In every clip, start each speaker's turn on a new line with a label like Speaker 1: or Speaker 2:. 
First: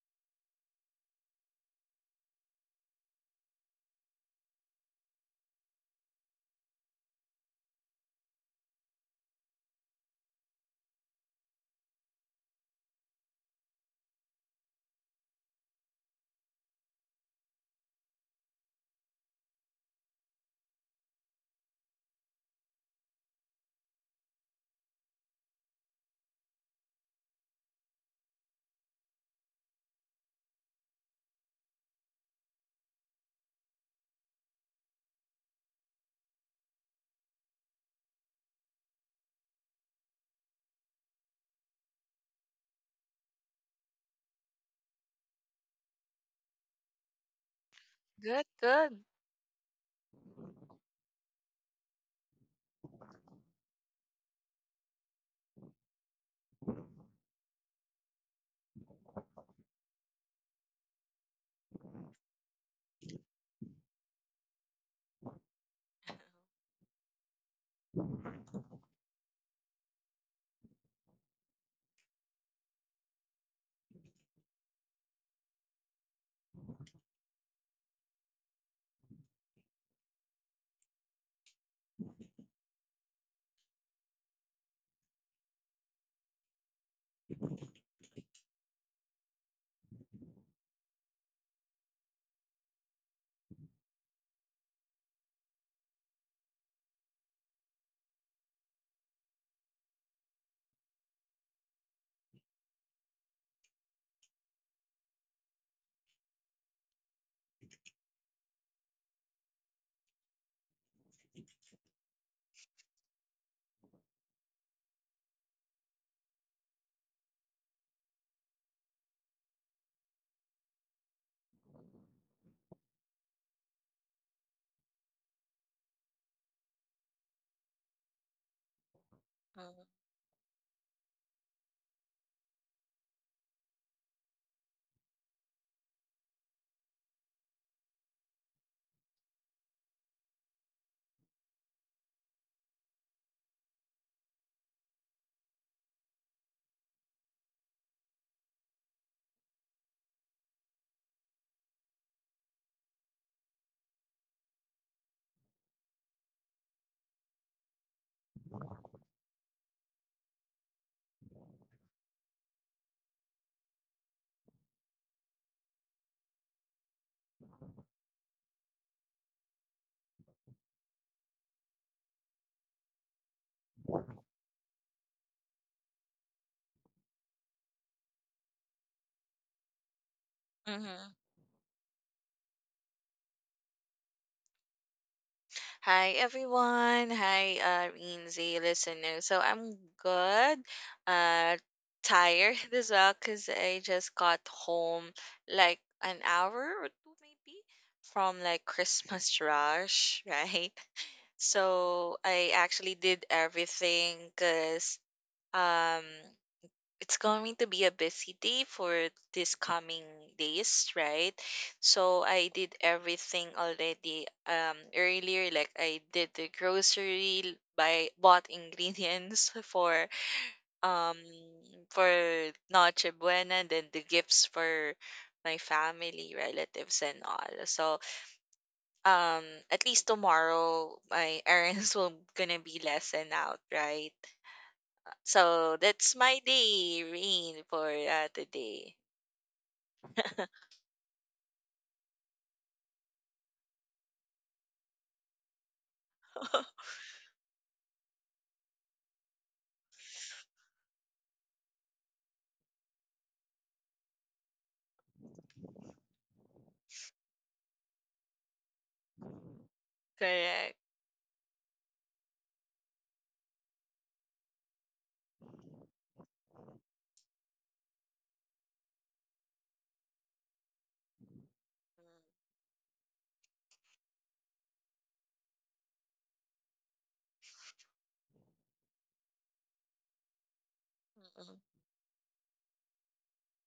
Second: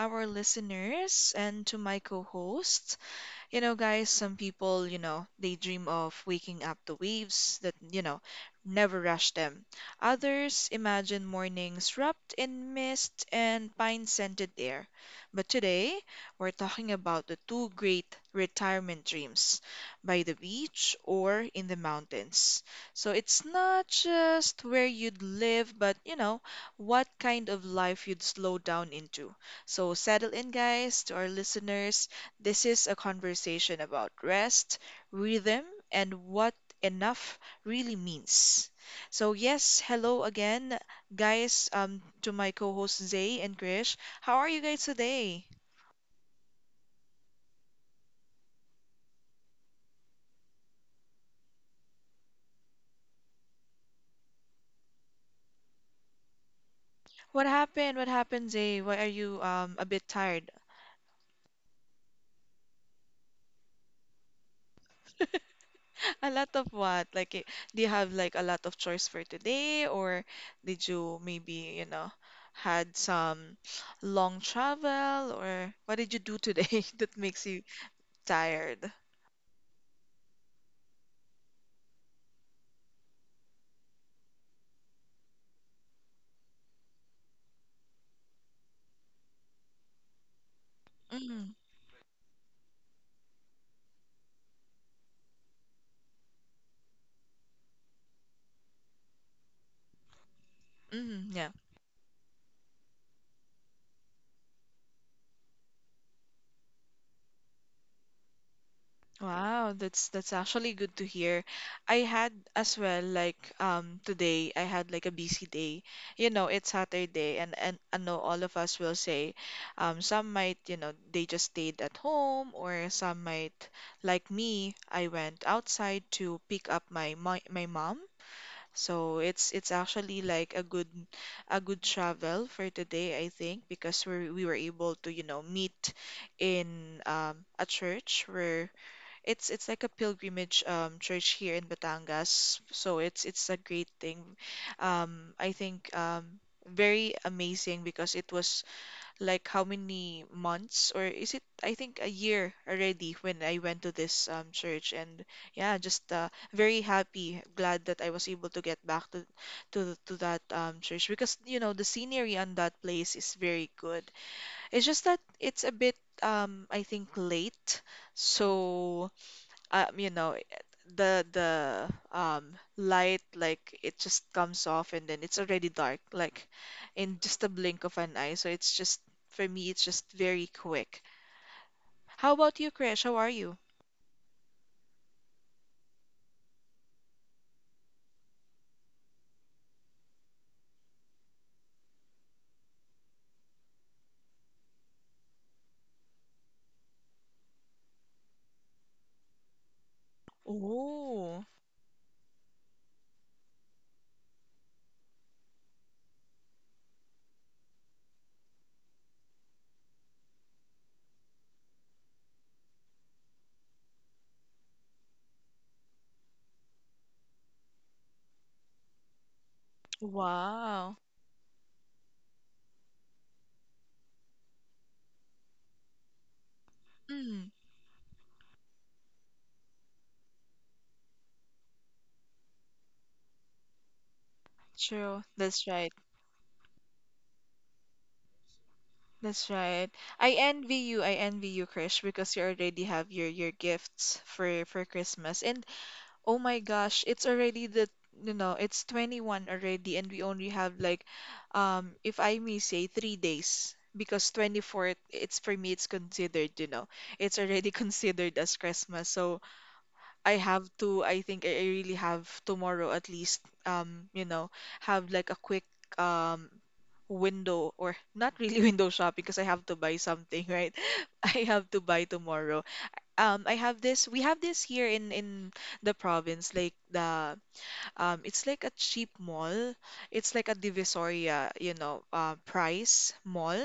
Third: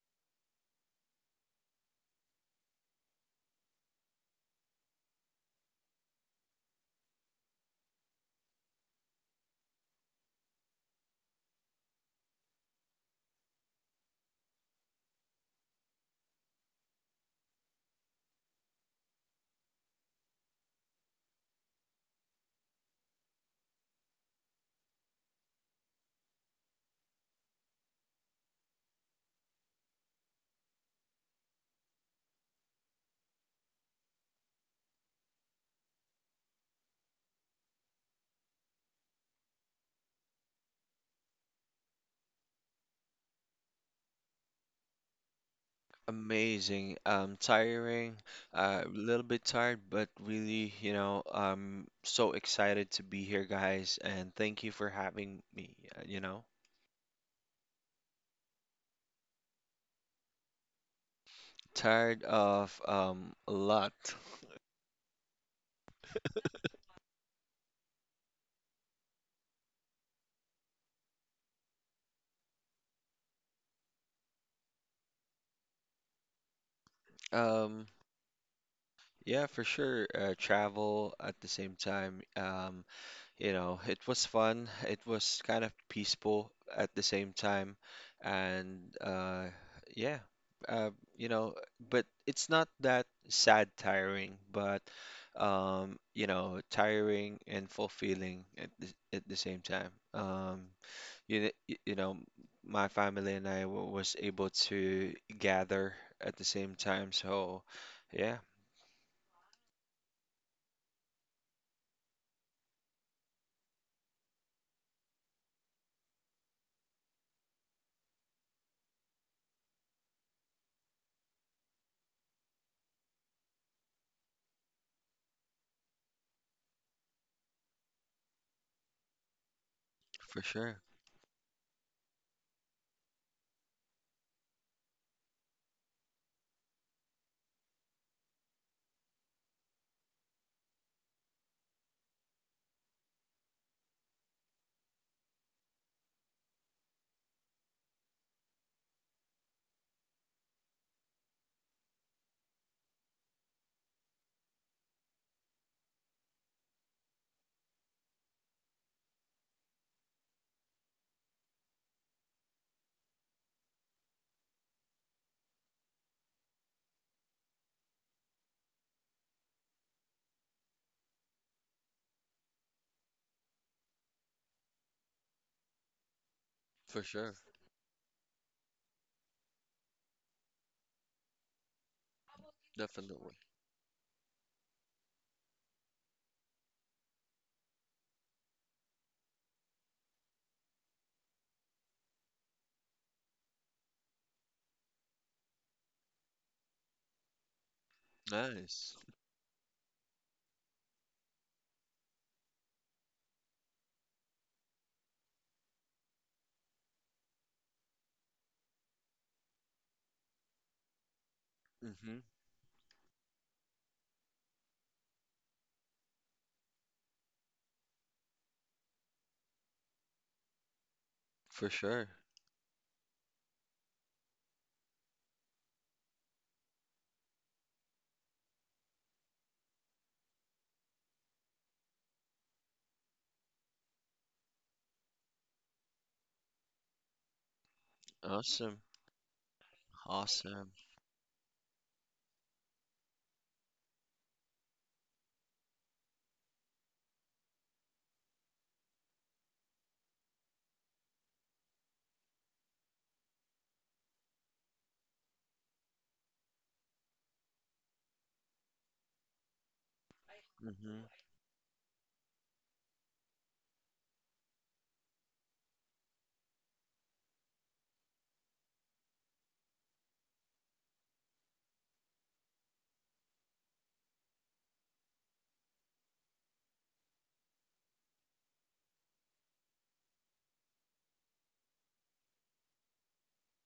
Speaker 1: our listeners and to my co host. Guys, some people, they dream of waking up to waves that, never rush them. Others imagine mornings wrapped in mist and pine-scented air. But today, we're talking about the two great retirement dreams, by the beach or in the mountains. So it's not just where you'd live, but what kind of life you'd slow down into. So settle in, guys, to our listeners. This is a conversation about rest, rhythm, and what enough really means. So, yes, hello again, guys, to my co-hosts Zay and Krish. How are you guys today?
Speaker 2: Amazing. Tiring,
Speaker 3: Good,
Speaker 2: a
Speaker 3: good.
Speaker 2: little bit tired, but really, you know, I'm so excited to be here, guys, and thank you for having me.
Speaker 1: What happened? What happened, Zay? Why are you a bit tired?
Speaker 2: Tired of a lot.
Speaker 1: A lot of what? Like, do you have like a lot of choice for today, or did you maybe, had some long travel, or what did you do today that makes you
Speaker 2: Um,
Speaker 1: tired?
Speaker 2: yeah, for sure. Travel at the same time. You know, it was fun. It was kind of peaceful at the same time, and yeah, uh, you know, but it's not that sad, tiring, but you know, tiring and fulfilling at the same time.
Speaker 1: Mm, yeah.
Speaker 2: You know, my family and I was able to gather at the same time, so yeah,
Speaker 1: Wow, that's actually good to hear. I had as well like today I had like a busy day. It's Saturday, and I know all of us will say, some might, they just stayed at home, or some might like me, I went outside to pick up my mom. So it's actually
Speaker 2: for
Speaker 1: like a
Speaker 2: sure,
Speaker 1: good a good travel for today, I think, because we were able to, you know, meet in, a church where it's like a pilgrimage, church here in Batangas. So it's a great thing. I think, very amazing because it was like how many months, or is it I think a year already when I went to this church. And yeah, just very happy, glad that I was able to get back to that church, because you know the scenery on that place is very good. It's just that it's a bit I think late. So um, you know, eh, the light, like it just comes off, and then it's already dark, like
Speaker 2: for
Speaker 1: in
Speaker 2: sure,
Speaker 1: just a blink of an eye. So it's just, for me, it's just very quick.
Speaker 3: Mm-hmm.
Speaker 1: How about you, Krish? How are
Speaker 2: definitely.
Speaker 1: you?
Speaker 3: Hi, everyone. Hi, Rinsy listener. So I'm good. Uh, Tired as well because I just got home like an hour or two maybe from like
Speaker 2: Nice.
Speaker 3: Christmas rush, right?
Speaker 1: Oh,
Speaker 3: So I actually did everything because um it's going to be a busy day for this coming days, right?
Speaker 2: Hmm.
Speaker 3: So I did everything already earlier. Like I did the grocery, buy bought ingredients
Speaker 1: wow.
Speaker 3: um
Speaker 2: For
Speaker 3: for
Speaker 2: sure.
Speaker 3: Noche Buena, and then the gifts for my family, relatives and all.
Speaker 1: Mm,
Speaker 3: So um at least tomorrow my errands will gonna be lessened out, right?
Speaker 1: true. That's
Speaker 3: So
Speaker 1: right.
Speaker 3: that's my day, Rain, for
Speaker 2: Awesome.
Speaker 3: today.
Speaker 1: That's right. I
Speaker 2: Awesome.
Speaker 1: envy you. I envy you, Krish, because you already have your gifts for Christmas. And oh my gosh, it's already the, you know, it's 21st already, and we only have like, if I may say, 3 days, because 24th, it's for me, it's considered, you know. It's already considered as Christmas. So I have
Speaker 3: Correct.
Speaker 1: to,
Speaker 2: Hmm.
Speaker 1: I think I really have tomorrow at least, you know, have like a quick, um window, or not really window shopping, because I have to buy something, right? I have to buy
Speaker 3: Mm,
Speaker 1: tomorrow, I have this, we have this here in the province, like the, it's like a cheap mall. It's like a
Speaker 3: mm,
Speaker 1: Divisoria,
Speaker 3: mm.
Speaker 1: you know, price mall.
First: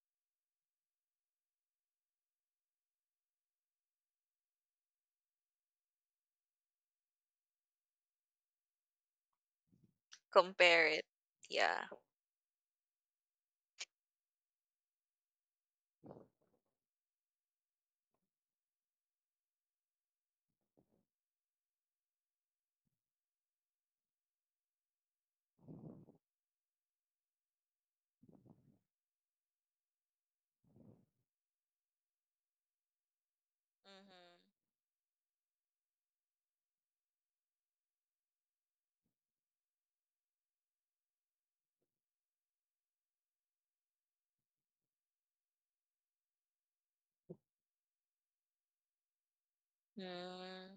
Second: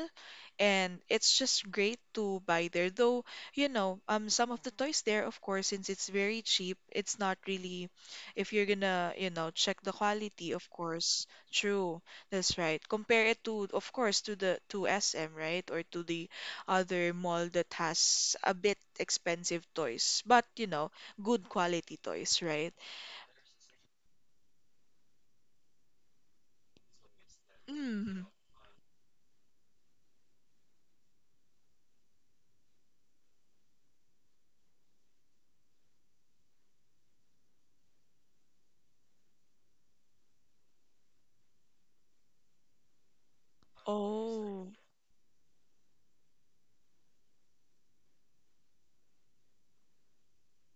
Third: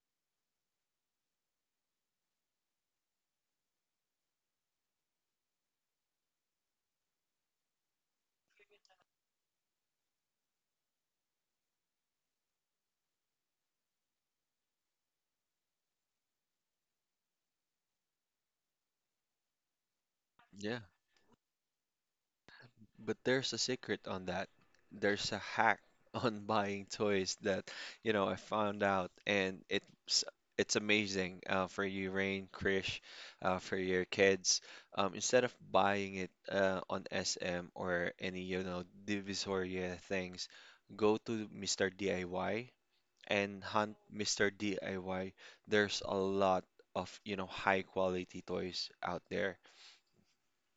Speaker 1: And it's just great to buy there. Though, you know, some of the toys there, of course, since it's very cheap, it's not really, if you're gonna, you know, check the quality, of
Speaker 3: Compare it.
Speaker 1: course.
Speaker 3: Yeah.
Speaker 1: True. That's right. Compare it to, of course, to the to SM, right? Or to the other mall that has a bit expensive toys, but you
Speaker 2: Yeah.
Speaker 1: know, good quality toys, right?
Speaker 2: But there's a secret on that. There's a hack on buying toys that, you
Speaker 1: Mm.
Speaker 2: know, I found out, and it's amazing for you, Rain, Krish, for your kids. Instead of buying it on SM or any, you know, divisoria things, go to Mr. DIY and hunt Mr.
Speaker 1: Oh,
Speaker 2: DIY. There's a lot of, you know, high quality toys out there.
Speaker 3: Mm-hmm. Mm, hmm.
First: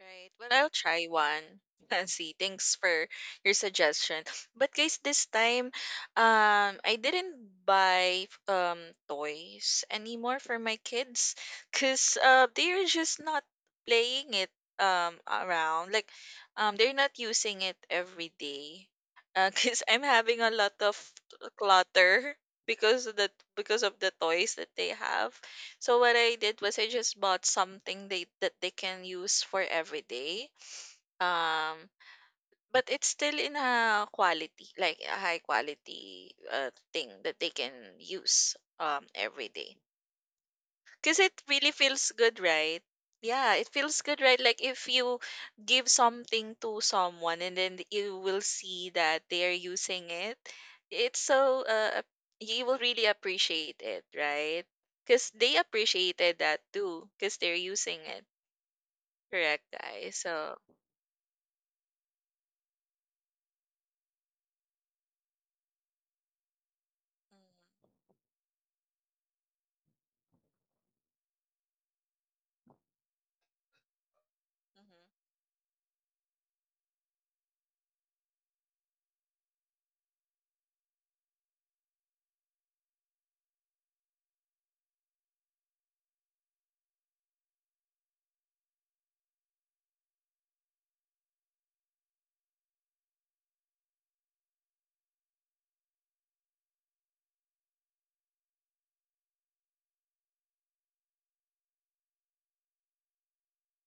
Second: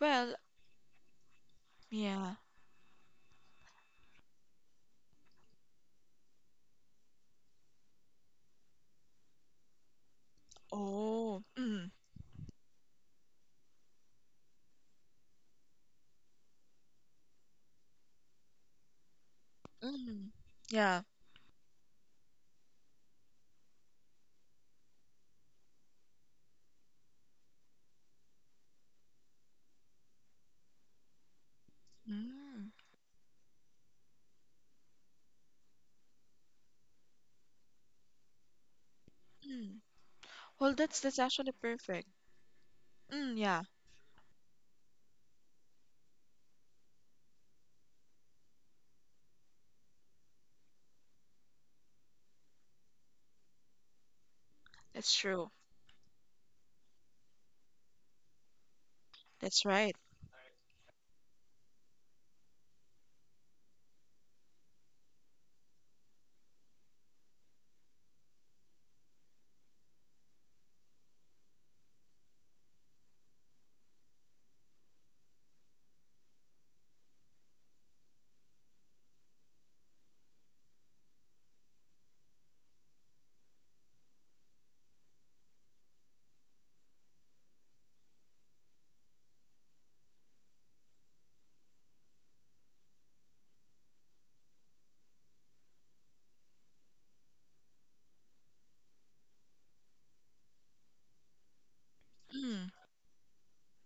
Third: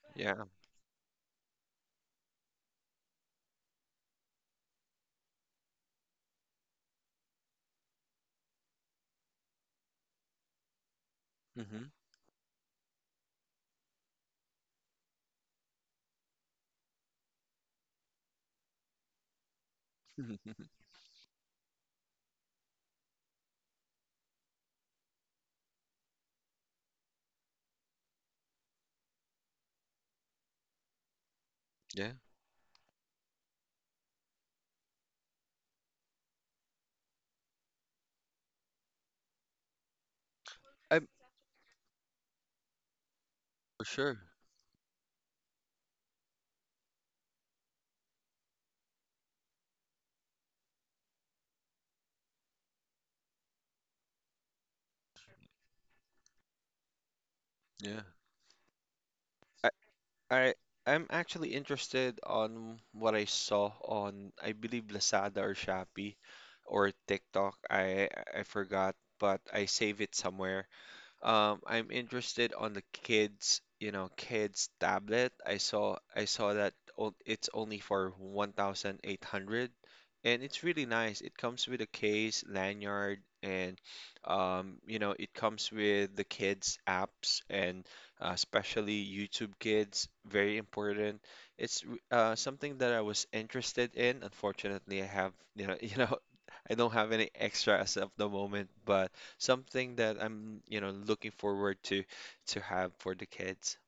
Speaker 3: Right.
Speaker 2: Yeah.
Speaker 3: Well, I'll try one. See.
Speaker 1: yeah.
Speaker 3: Thanks for your suggestion. But guys, this time, I didn't buy toys anymore for my kids,
Speaker 1: Oh,
Speaker 2: Hmm.
Speaker 1: mm,
Speaker 3: cause they're just not playing it around. Like, they're not using it every day. Cause I'm
Speaker 1: mm,
Speaker 3: having a lot of
Speaker 1: yeah.
Speaker 3: clutter because of the because of the toys that they have. So what I did was I just bought something they that they can use for every day. Um,
Speaker 2: Yeah.
Speaker 1: Mm,
Speaker 3: but it's still in a quality, like a high quality thing that they can use every day.
Speaker 1: mm. Well, that's
Speaker 2: I'm
Speaker 3: 'Cause
Speaker 1: that's
Speaker 3: it
Speaker 1: actually
Speaker 3: really
Speaker 1: perfect.
Speaker 3: feels good, right?
Speaker 1: Mm,
Speaker 3: Yeah,
Speaker 1: yeah,
Speaker 3: it
Speaker 2: For
Speaker 3: feels
Speaker 2: sure.
Speaker 3: good, right? Like if you give something to someone and then you will see that they are using it, it's so you will really appreciate it, right?
Speaker 1: that's
Speaker 3: Because
Speaker 1: true.
Speaker 3: they appreciated that too, because they're using
Speaker 2: Yeah.
Speaker 3: it, correct,
Speaker 1: That's
Speaker 2: I
Speaker 1: right.
Speaker 3: guys?
Speaker 2: I
Speaker 3: So
Speaker 2: I'm actually interested on what I saw on I believe Lazada or Shopee or TikTok. I forgot, but I save it somewhere. I'm interested on the kids, you know, kids
Speaker 3: hmm
Speaker 2: tablet. I saw that o- it's only for 1,800, and it's really nice. It comes with a case, lanyard, and you know, it comes with the kids apps, and especially YouTube Kids, very important. It's something that I was interested in. Unfortunately, I have, you know, you know, I don't have any extra as of the moment, but. Something that I'm, you know, looking forward to
Speaker 1: Mm,
Speaker 2: have for the kids.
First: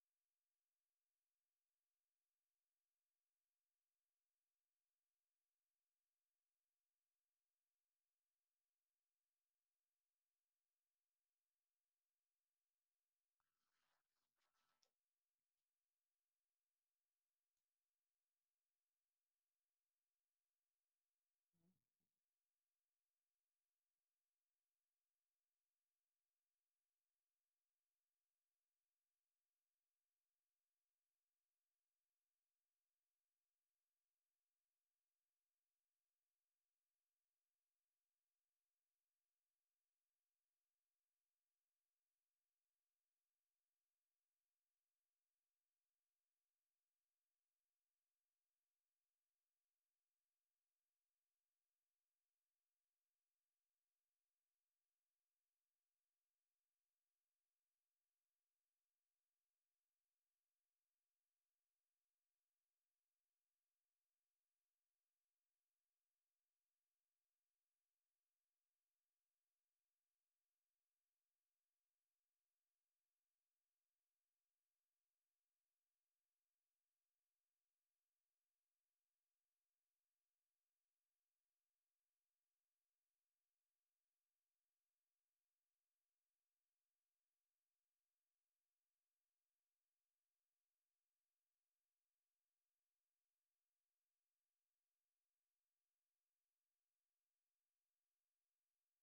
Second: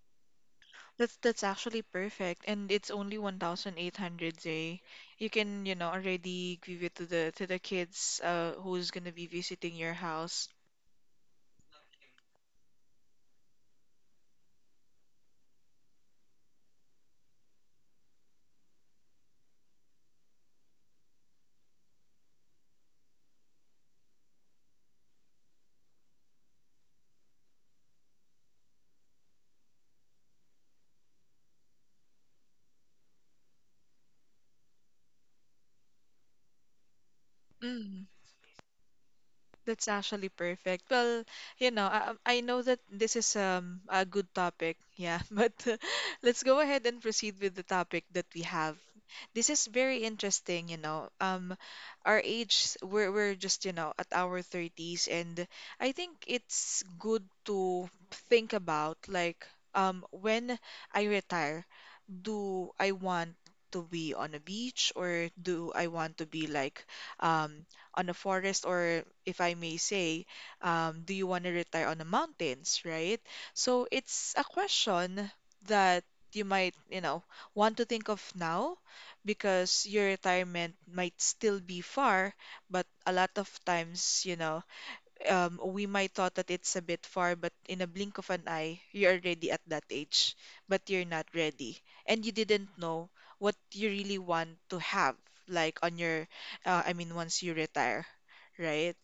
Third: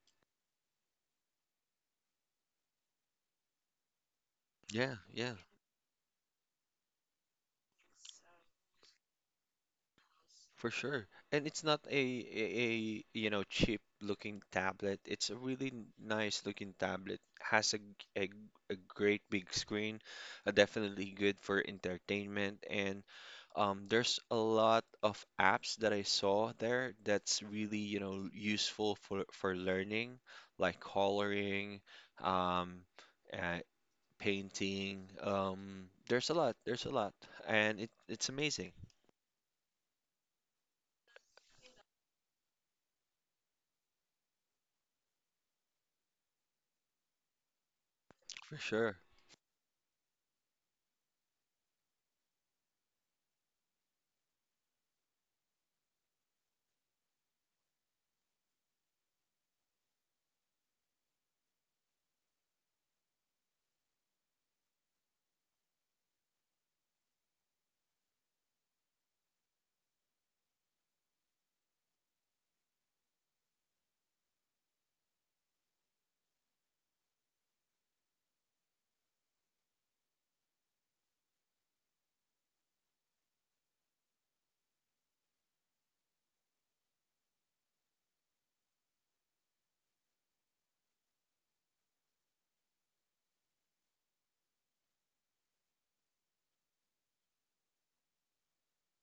Speaker 1: that's actually perfect, and it's only 1,800, Jay.
Speaker 2: Yeah,
Speaker 1: You
Speaker 2: yeah,
Speaker 1: can, you know, already give it to the kids who's gonna be visiting your house.
Speaker 2: for sure. And it's not a you know cheap looking tablet. It's a really n- nice looking tablet. Has a g- a great big screen, definitely good for entertainment. And there's a lot of apps that I saw there that's really you know useful for learning, like coloring, um, uh, painting. There's a lot, and it
Speaker 1: Mm.
Speaker 2: it's amazing
Speaker 1: That's actually perfect. Well, you know, I know that this is, a good topic, yeah, but let's go ahead and proceed with the topic that we
Speaker 2: for
Speaker 1: have.
Speaker 2: sure.
Speaker 1: This is very interesting, you know. Our age, we're just, you know, at our 30s, and I think it's good to think about, like, when I retire, do I want to be on a beach, or do I want to be like, um, on a forest, or if I may say, do you want to retire on the mountains, right? So it's a question that you might, you know, want to think of now, because your retirement might still be far, but a lot of times, you know, we might thought that it's a bit far, but in a blink of an eye, you're already at that age, but you're not ready. And you didn't know what you really want to have, like on your, I mean, once you retire, right?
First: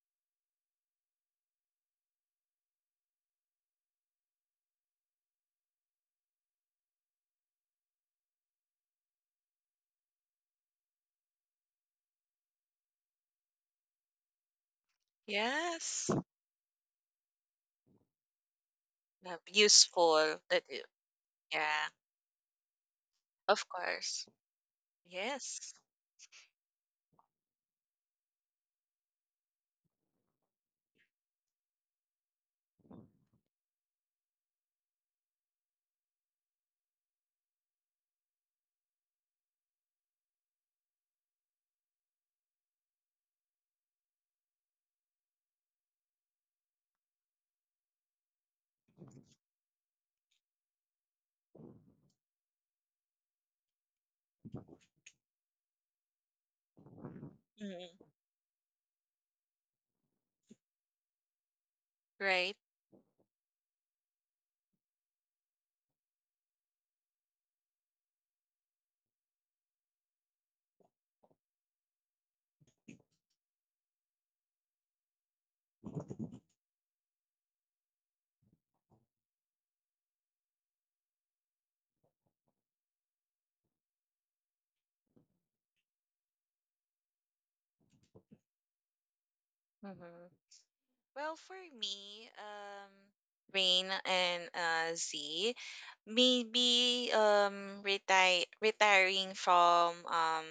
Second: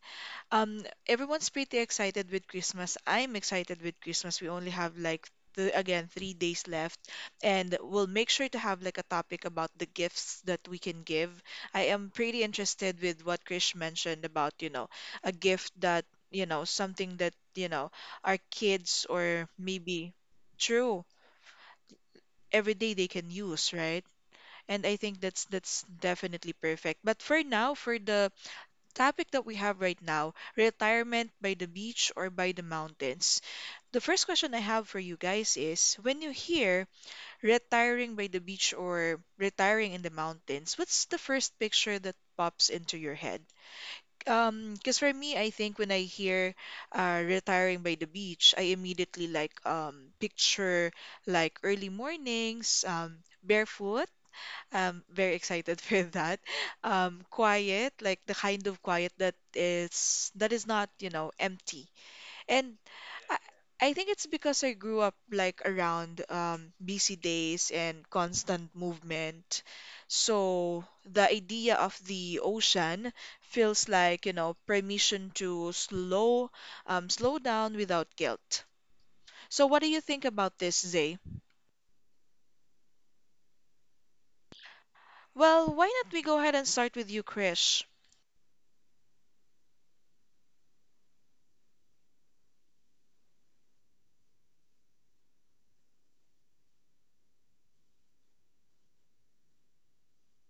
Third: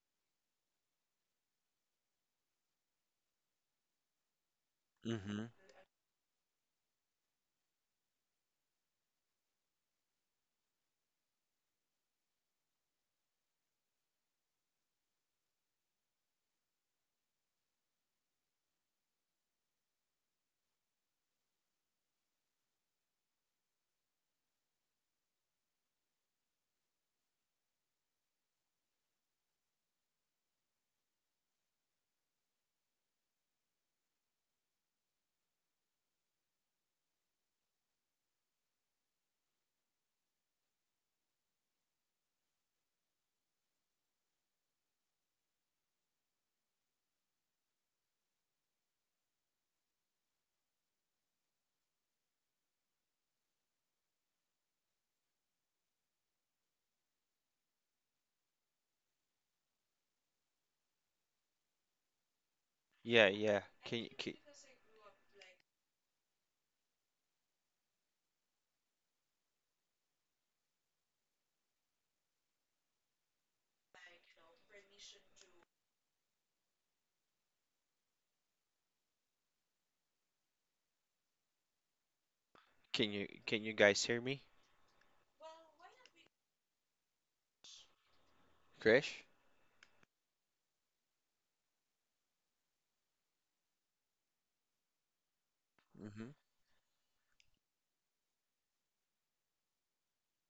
Speaker 1: Um, everyone's pretty excited with Christmas. I'm excited with Christmas. We only have like
Speaker 2: Mm-hmm.
Speaker 1: th again 3 days left, and we'll make sure to have like a topic about the gifts that we can give. I am pretty interested with what Krish mentioned about, you know, a gift that,
Speaker 3: yes,
Speaker 1: you know, something that, you know, our kids, or maybe
Speaker 3: useful.
Speaker 1: true,
Speaker 3: Yeah,
Speaker 1: every day they can
Speaker 3: of
Speaker 1: use, right?
Speaker 3: course.
Speaker 1: And I think that's
Speaker 3: Yes.
Speaker 1: that's definitely perfect. But for now, for the topic that we have right now, retirement by the beach or by the mountains. The first question I have for you guys is, when you hear retiring by the beach or retiring in the mountains, what's the first picture that pops into your head? Because for me, I think when I hear, retiring by the beach, I immediately like, picture like early mornings, barefoot. I'm very excited for that. Quiet,
Speaker 3: Mhm.
Speaker 1: like the kind of quiet that is, that is not, you know, empty.
Speaker 3: Right.
Speaker 1: And
Speaker 2: Yeah,
Speaker 1: I,
Speaker 2: yeah.
Speaker 1: I think it's because I grew up like around, busy days and constant movement. So the idea of the ocean feels like, you know, permission to slow, slow down without guilt. So what do you think about this, Zay?
Speaker 2: Can you guys hear me,
Speaker 1: Well, why not we go ahead and start with you, Krish?
Speaker 2: Krish?
Speaker 3: Mm-hmm. Well, for me, Rain and Z,
Speaker 2: Mm-hmm.
Speaker 3: maybe retire retiring from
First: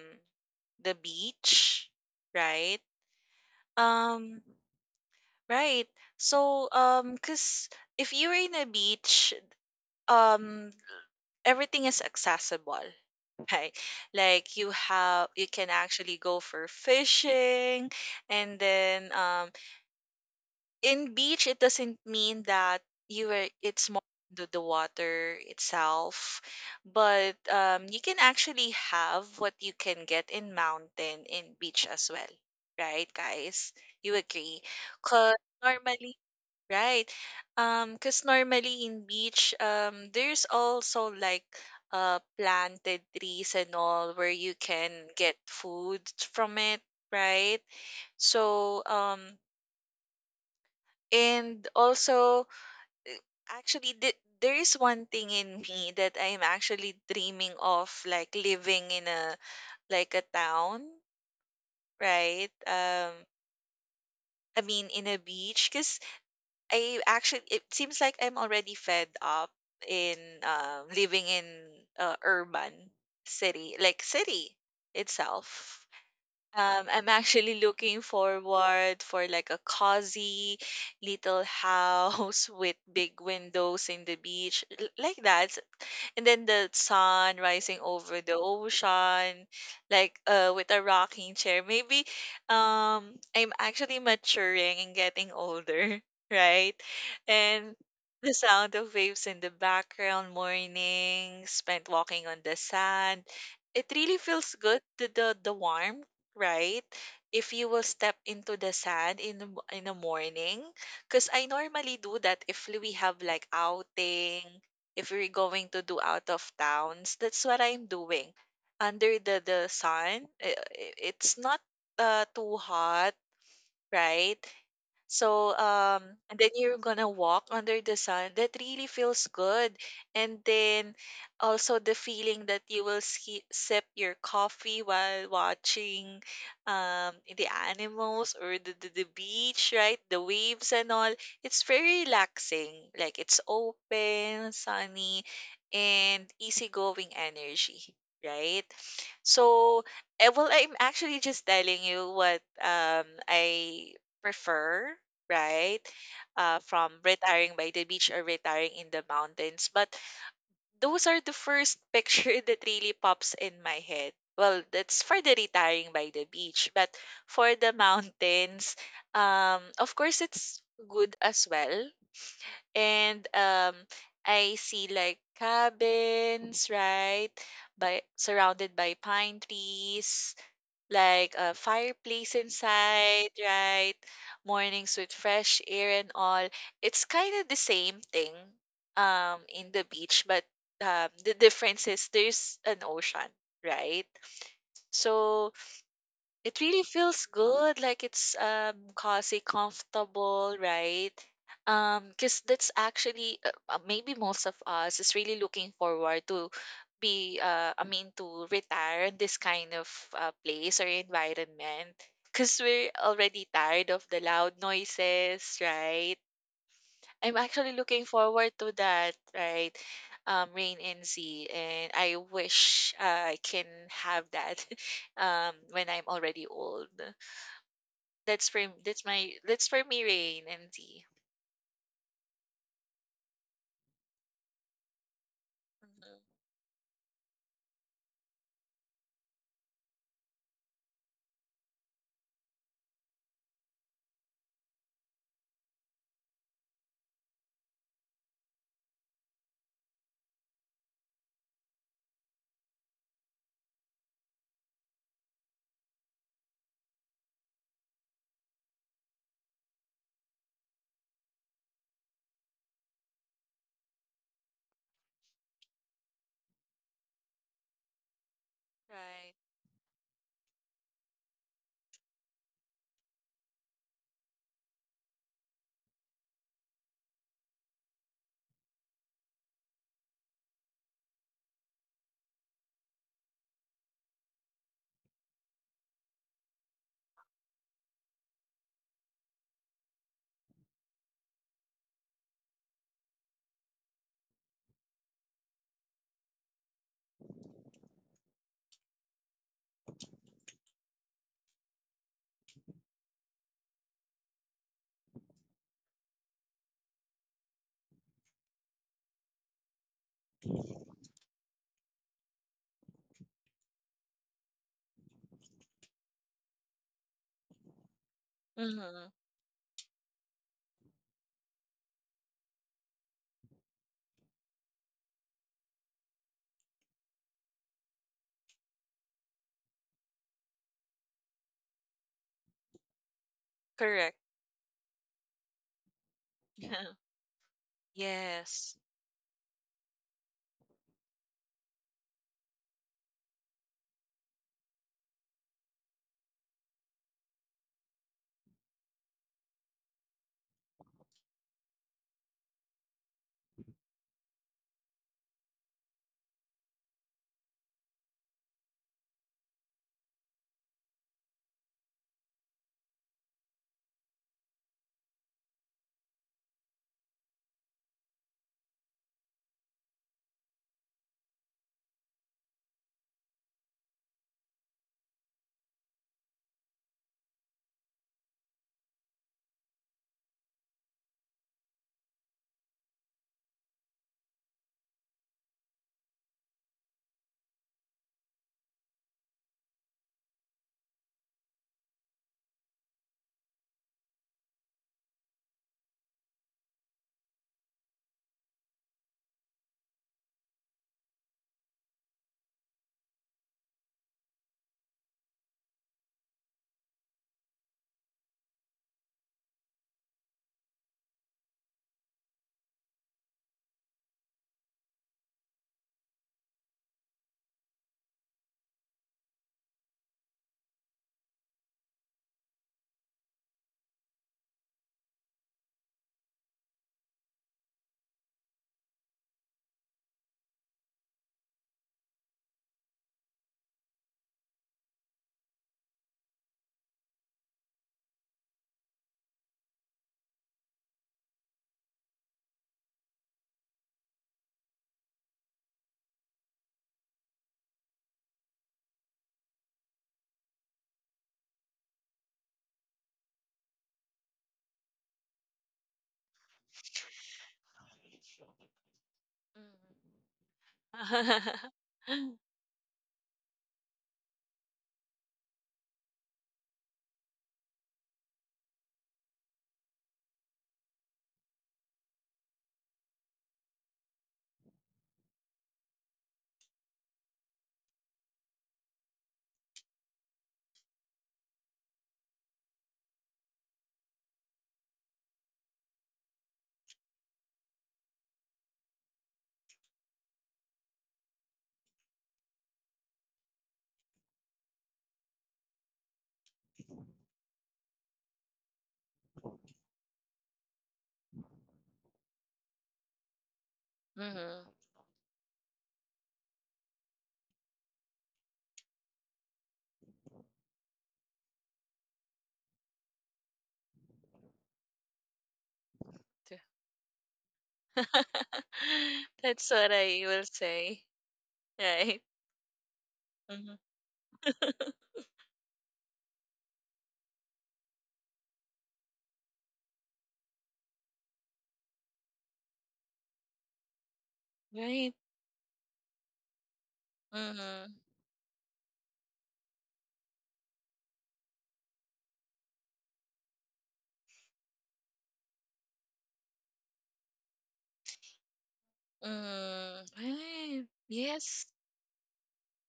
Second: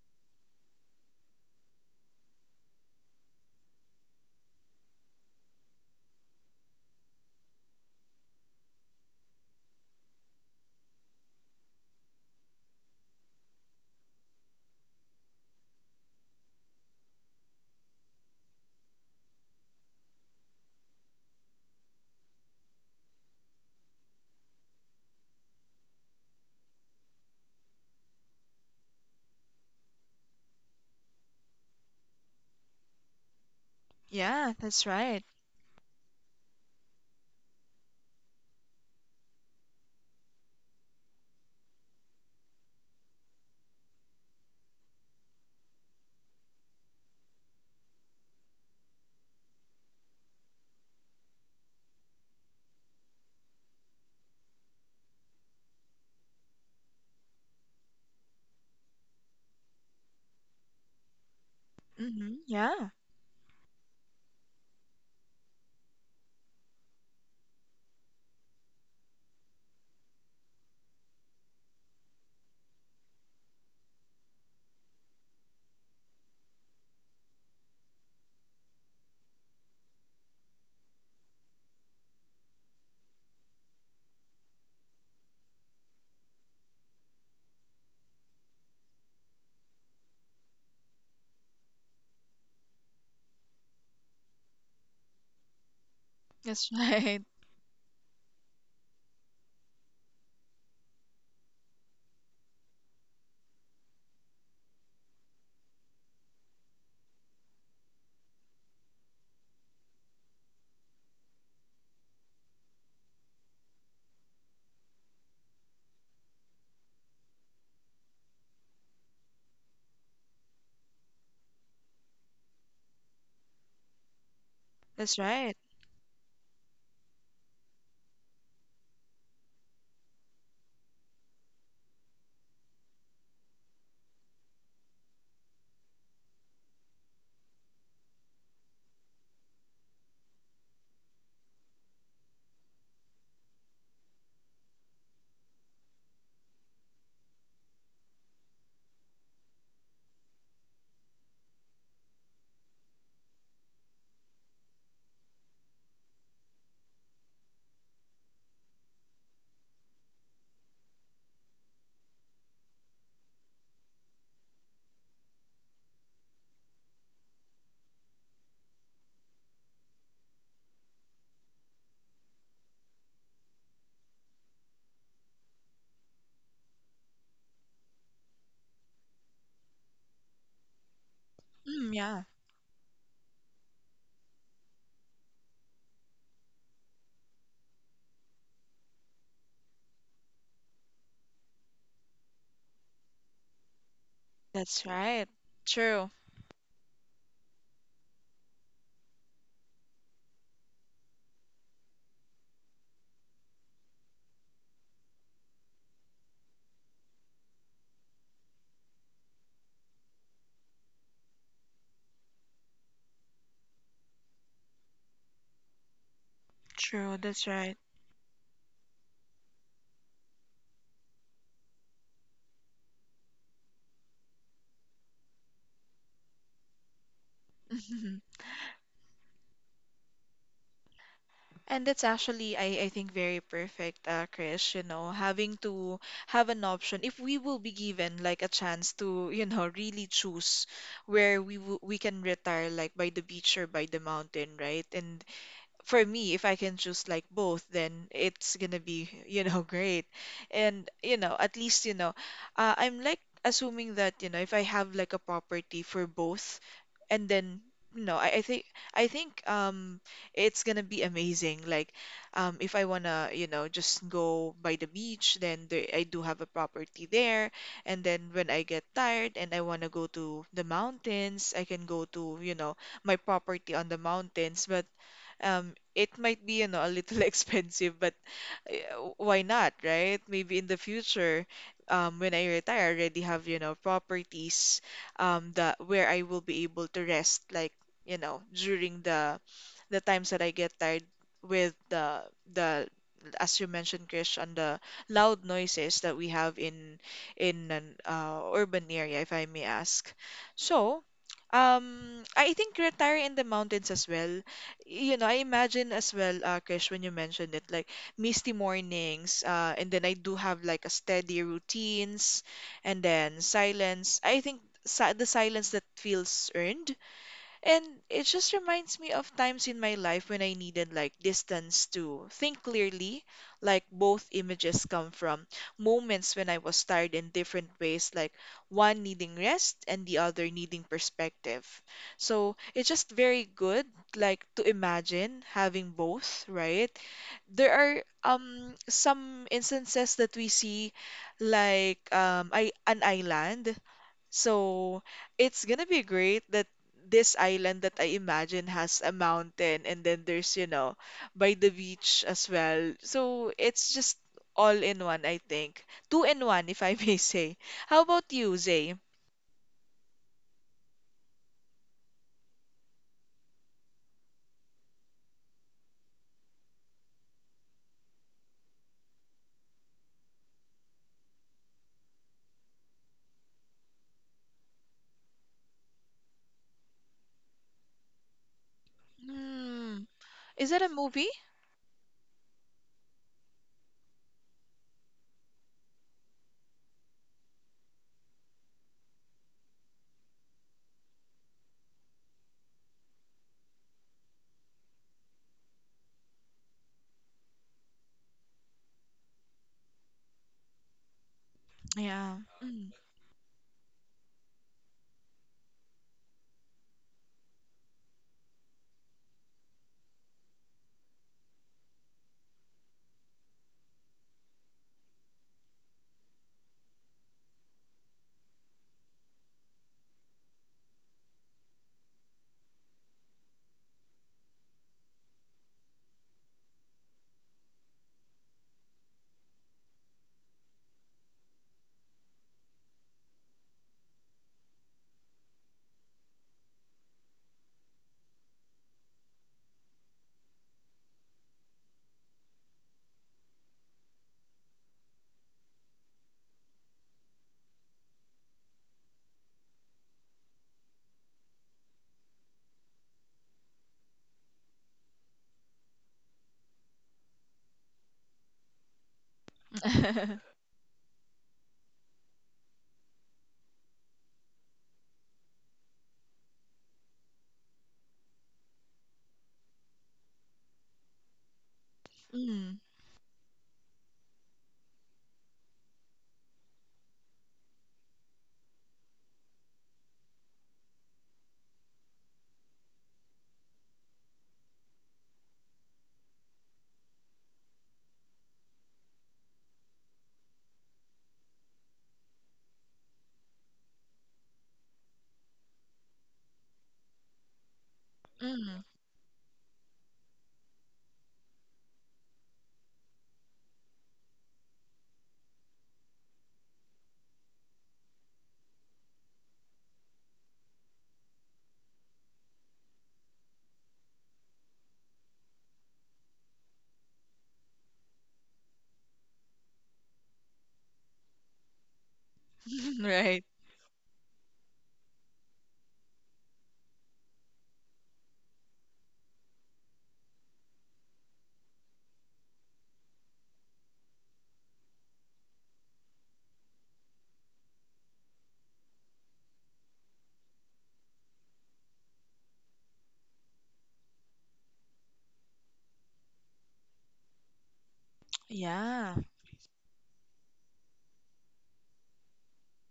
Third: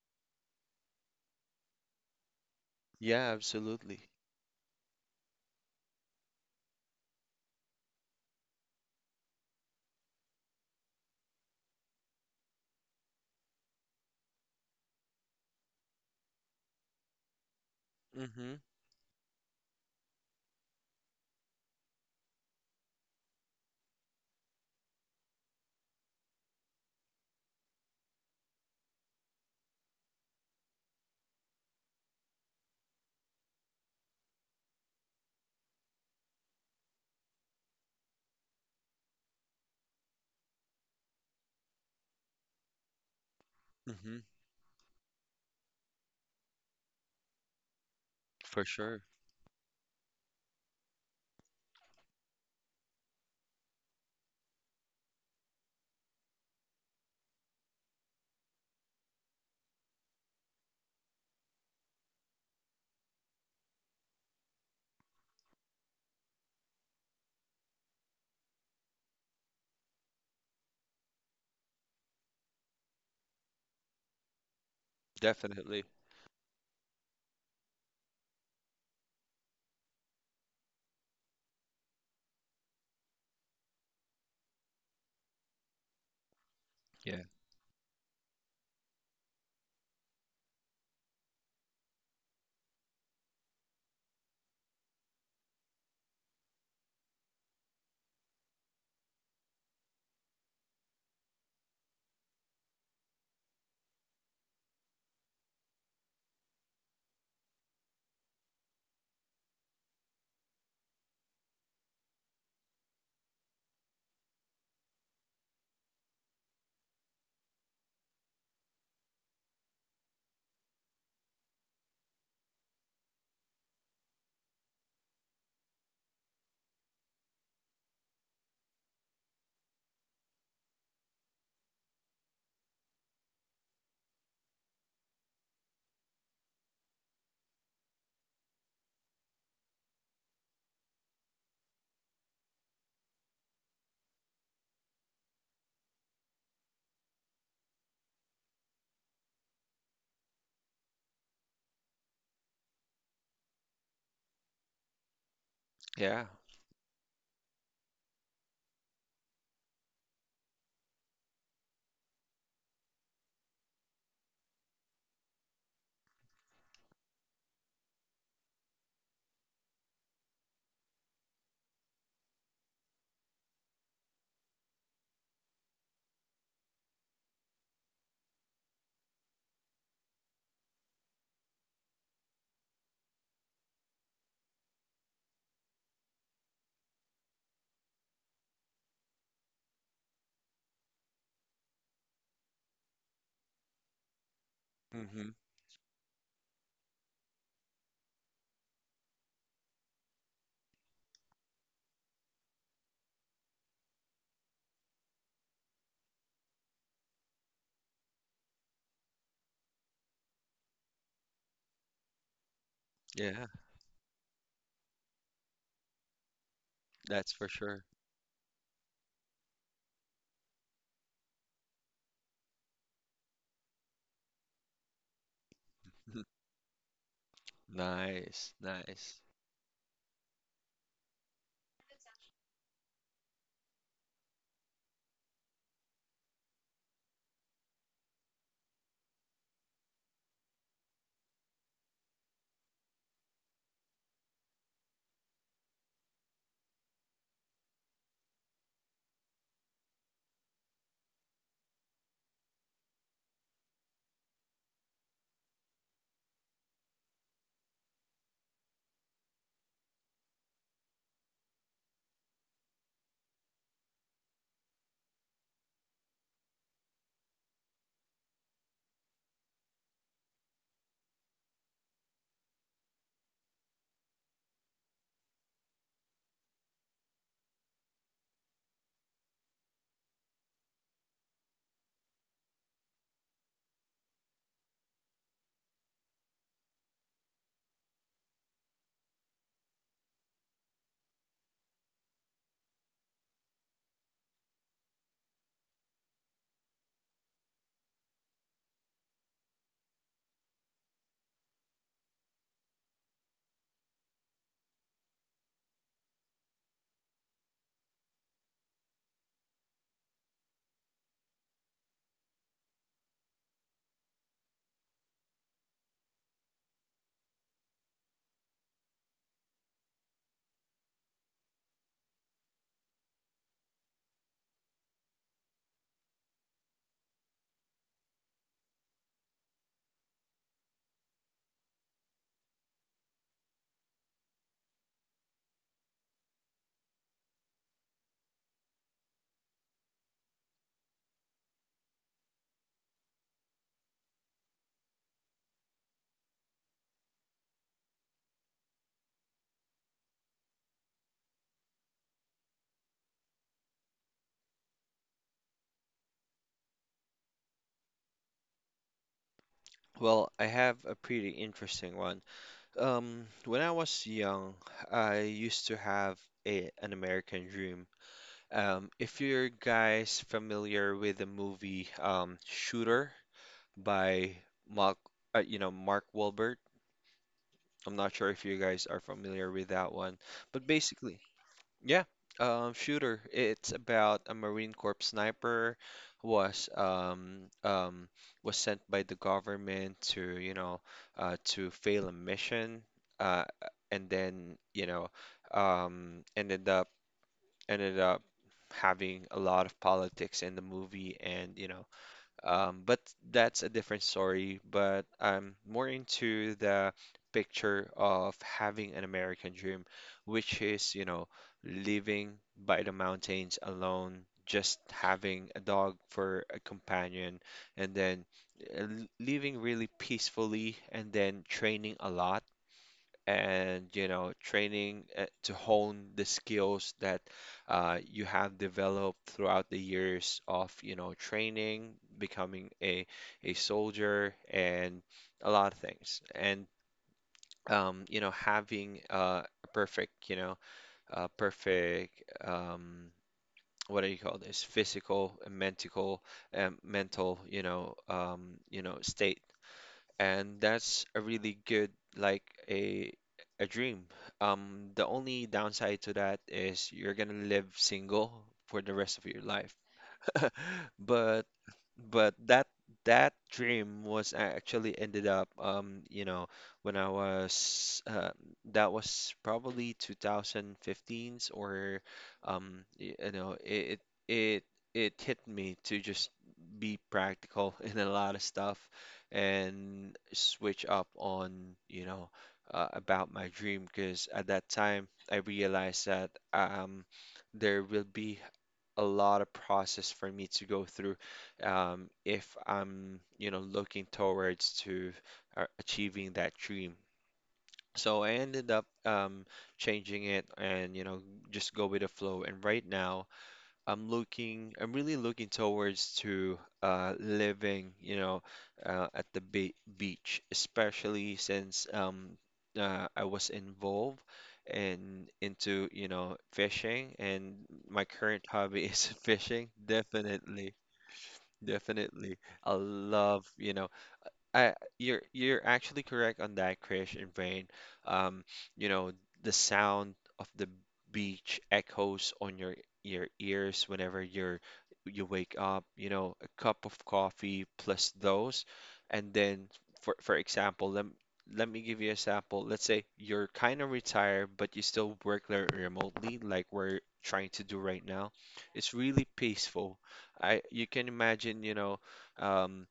Speaker 3: the beach, right?
Speaker 2: Yeah, absolutely.
Speaker 3: Um, right. So cause if you're in a beach, um, everything is accessible, right? Like you have, you can actually go for fishing,
Speaker 2: Mm-hmm.
Speaker 3: and then in beach it doesn't mean that you were, it's more the water itself, but you can actually have what you can get in mountain in beach as well, right guys, you
Speaker 1: Yeah,
Speaker 3: agree?
Speaker 1: that's right.
Speaker 3: Because normally, right, because normally in beach there's also like planted trees and all
Speaker 2: Mm-hmm.
Speaker 3: where you can get food from it, right?
Speaker 2: For
Speaker 3: So
Speaker 2: sure.
Speaker 3: um, and also actually, there is one thing in me that I am actually dreaming of, like living in a like a town,
Speaker 1: Hmm.
Speaker 3: right?
Speaker 1: Yeah,
Speaker 3: I mean, in a beach, because I actually, it seems like I'm already fed up in living in urban city, like city
Speaker 2: Definitely.
Speaker 3: itself. I'm actually looking forward for like a cozy little house with big windows in the beach, like that, and then the
Speaker 2: Yeah.
Speaker 3: sun rising over the ocean, like with a rocking chair maybe. Um, I'm actually maturing and getting older,
Speaker 1: that's
Speaker 3: right?
Speaker 1: right.
Speaker 3: And the sound of waves in the background, morning spent walking on the sand, it really feels good, the warmth, right? If you will step into the sand in the, in the morning, because I normally do that. If we have like outing, if we're going to do out of towns, that's what I'm doing. Under the sun, it's not too hot, right?
Speaker 1: That's
Speaker 3: So,
Speaker 1: right.
Speaker 3: and then you're gonna walk under the sun. That really feels good. And then also the feeling that you will ski sip your coffee while watching the animals or the beach, right? The waves and all. It's very relaxing. Like it's open, sunny, and easygoing energy, right? So, eh, well, I'm actually just telling you what I prefer, right?
Speaker 2: Yeah.
Speaker 3: From retiring by the beach or retiring in the mountains. But those are the first picture that really pops in my head. Well, that's for the retiring by the beach, but for the mountains, of course, it's good as well. And I see like cabins, right? By surrounded by pine trees, like a
Speaker 1: Mm, yeah,
Speaker 3: fireplace inside, right? Mornings with fresh air and all. It's kind of the same thing in the beach, but the difference is there's an ocean, right?
Speaker 1: that's
Speaker 2: Mm-hmm.
Speaker 1: right.
Speaker 3: So
Speaker 1: True.
Speaker 3: it really feels good, like it's cozy, comfortable, right? Because that's actually maybe most of us is really looking forward to be I mean to retire in this kind of place or environment, because we're
Speaker 2: Yeah,
Speaker 3: already tired of the loud noises, right?
Speaker 1: True,
Speaker 2: that's
Speaker 3: I'm
Speaker 1: that's
Speaker 2: for
Speaker 3: actually
Speaker 1: right.
Speaker 2: sure.
Speaker 3: looking forward to that, right? Rain NC, and I wish I can have that when I'm already old.
Speaker 2: Nice,
Speaker 3: That's for m that's
Speaker 2: nice.
Speaker 3: my that's for me, Rain and T.
Speaker 1: And that's actually, I think, very perfect, Chris, you know, having to
Speaker 3: Mhm.
Speaker 1: have an option. If we will be given like a chance to, you know, really choose where we can retire, like by the beach or by the mountain, right? And for me, if I can choose like both, then it's gonna be, you know, great. And, you know, at least, you know, I'm like assuming that, you know, if I have like a property for both, and then, you know, I think, I think, it's gonna be amazing. Like, if I wanna, you know, just go by the beach, then there, I do have a property there. And then when I get
Speaker 3: Right.
Speaker 1: tired and I wanna go to the mountains, I can go to, you know, my property on the mountains. But it might be, you know, a little expensive, but why not, right? Maybe in the future, when I retire, I already have, you know, properties, that where I will be able to rest, like, you know, during the times that I get tired with the as you mentioned, Krish, on the loud noises that we have in an, urban area, if I may ask. So, I think retire in the mountains as well. You know, I imagine as well, Krish, when you mentioned it, like misty mornings, and then I do have like a steady routines, and then silence, I think, the silence that feels earned. And it just reminds me
Speaker 3: Mhm.
Speaker 1: of times in my life when I needed like distance to think clearly, like both images come from moments when I was tired in different ways, like one needing rest and the other needing perspective. So it's just very good,
Speaker 3: Correct.
Speaker 1: like to imagine having both, right? There are,
Speaker 3: Yes.
Speaker 1: some instances that we see, like, I an island. So it's gonna be great that this island that I imagine has a mountain, and then there's, you know, by the beach as well. So it's just all in one, I think. Two in one, if I may say. How about you, Zay?
Speaker 2: Well, I have a pretty interesting one. When I was young, I used to have a an American dream. If you're guys familiar with the movie Shooter by Mark, Mark Wahlberg, I'm not sure if you guys are familiar with that
Speaker 1: Mm.
Speaker 2: one, but
Speaker 1: Is that a
Speaker 2: basically,
Speaker 1: movie?
Speaker 2: yeah, Shooter. It's about a Marine Corps sniper who was sent by the government to, you know, to fail a mission, uh, and then, you know, um, ended up ended up having a lot of politics in the movie, and you know
Speaker 1: Yeah. Mm.
Speaker 2: but that's a different story, but I'm more into the picture of having an American dream, which is you know living by the mountains alone, just having a dog for a companion, and then uh, living really peacefully and then training a lot, and you know training to hone the skills that you have developed throughout the years of you know training, becoming a soldier, and a lot of things. And you know having a perfect what do you call this, physical and mental mental you know state. And that's a really good like a a dream. The only downside to that is you're gonna live single for the rest of your life.
Speaker 3: Mhm.
Speaker 2: but
Speaker 3: Mhm.
Speaker 2: but that dream was a- actually ended up you know when I was that was probably 2015s, or
Speaker 1: Mm.
Speaker 2: y- you know it it hit me to just be practical in a lot of stuff and switch up on you know about my dream, because at that time I realized that um there will be a lot of process for me to go through if I'm, you know, looking towards to achieving that dream. So I ended
Speaker 1: Mm.
Speaker 2: up changing it, and, you know, just go with the flow. And right now, I'm really looking towards to living, you know, at the be beach, especially since I was involved and into, you know, fishing, and my current hobby is fishing.
Speaker 3: That's what I will
Speaker 2: Definitely,
Speaker 3: say. Right.
Speaker 2: definitely, I
Speaker 1: Right.
Speaker 2: love, you
Speaker 3: Mhm.
Speaker 2: know. I you're actually correct on that, Krish and Rain. Um, you know, the sound of the beach echoes on your ears whenever
Speaker 3: Right.
Speaker 2: you wake up, you know, a cup of coffee
Speaker 3: Mhm.
Speaker 2: plus those. And then for example, let me give you a sample. Let's say you're kind of retired, but you still work le- remotely, like we're trying to do right now. It's
Speaker 1: Yeah.
Speaker 2: really peaceful.
Speaker 3: Mhm.
Speaker 2: I you
Speaker 3: Right.
Speaker 2: can imagine,
Speaker 3: Yes.
Speaker 2: you know, um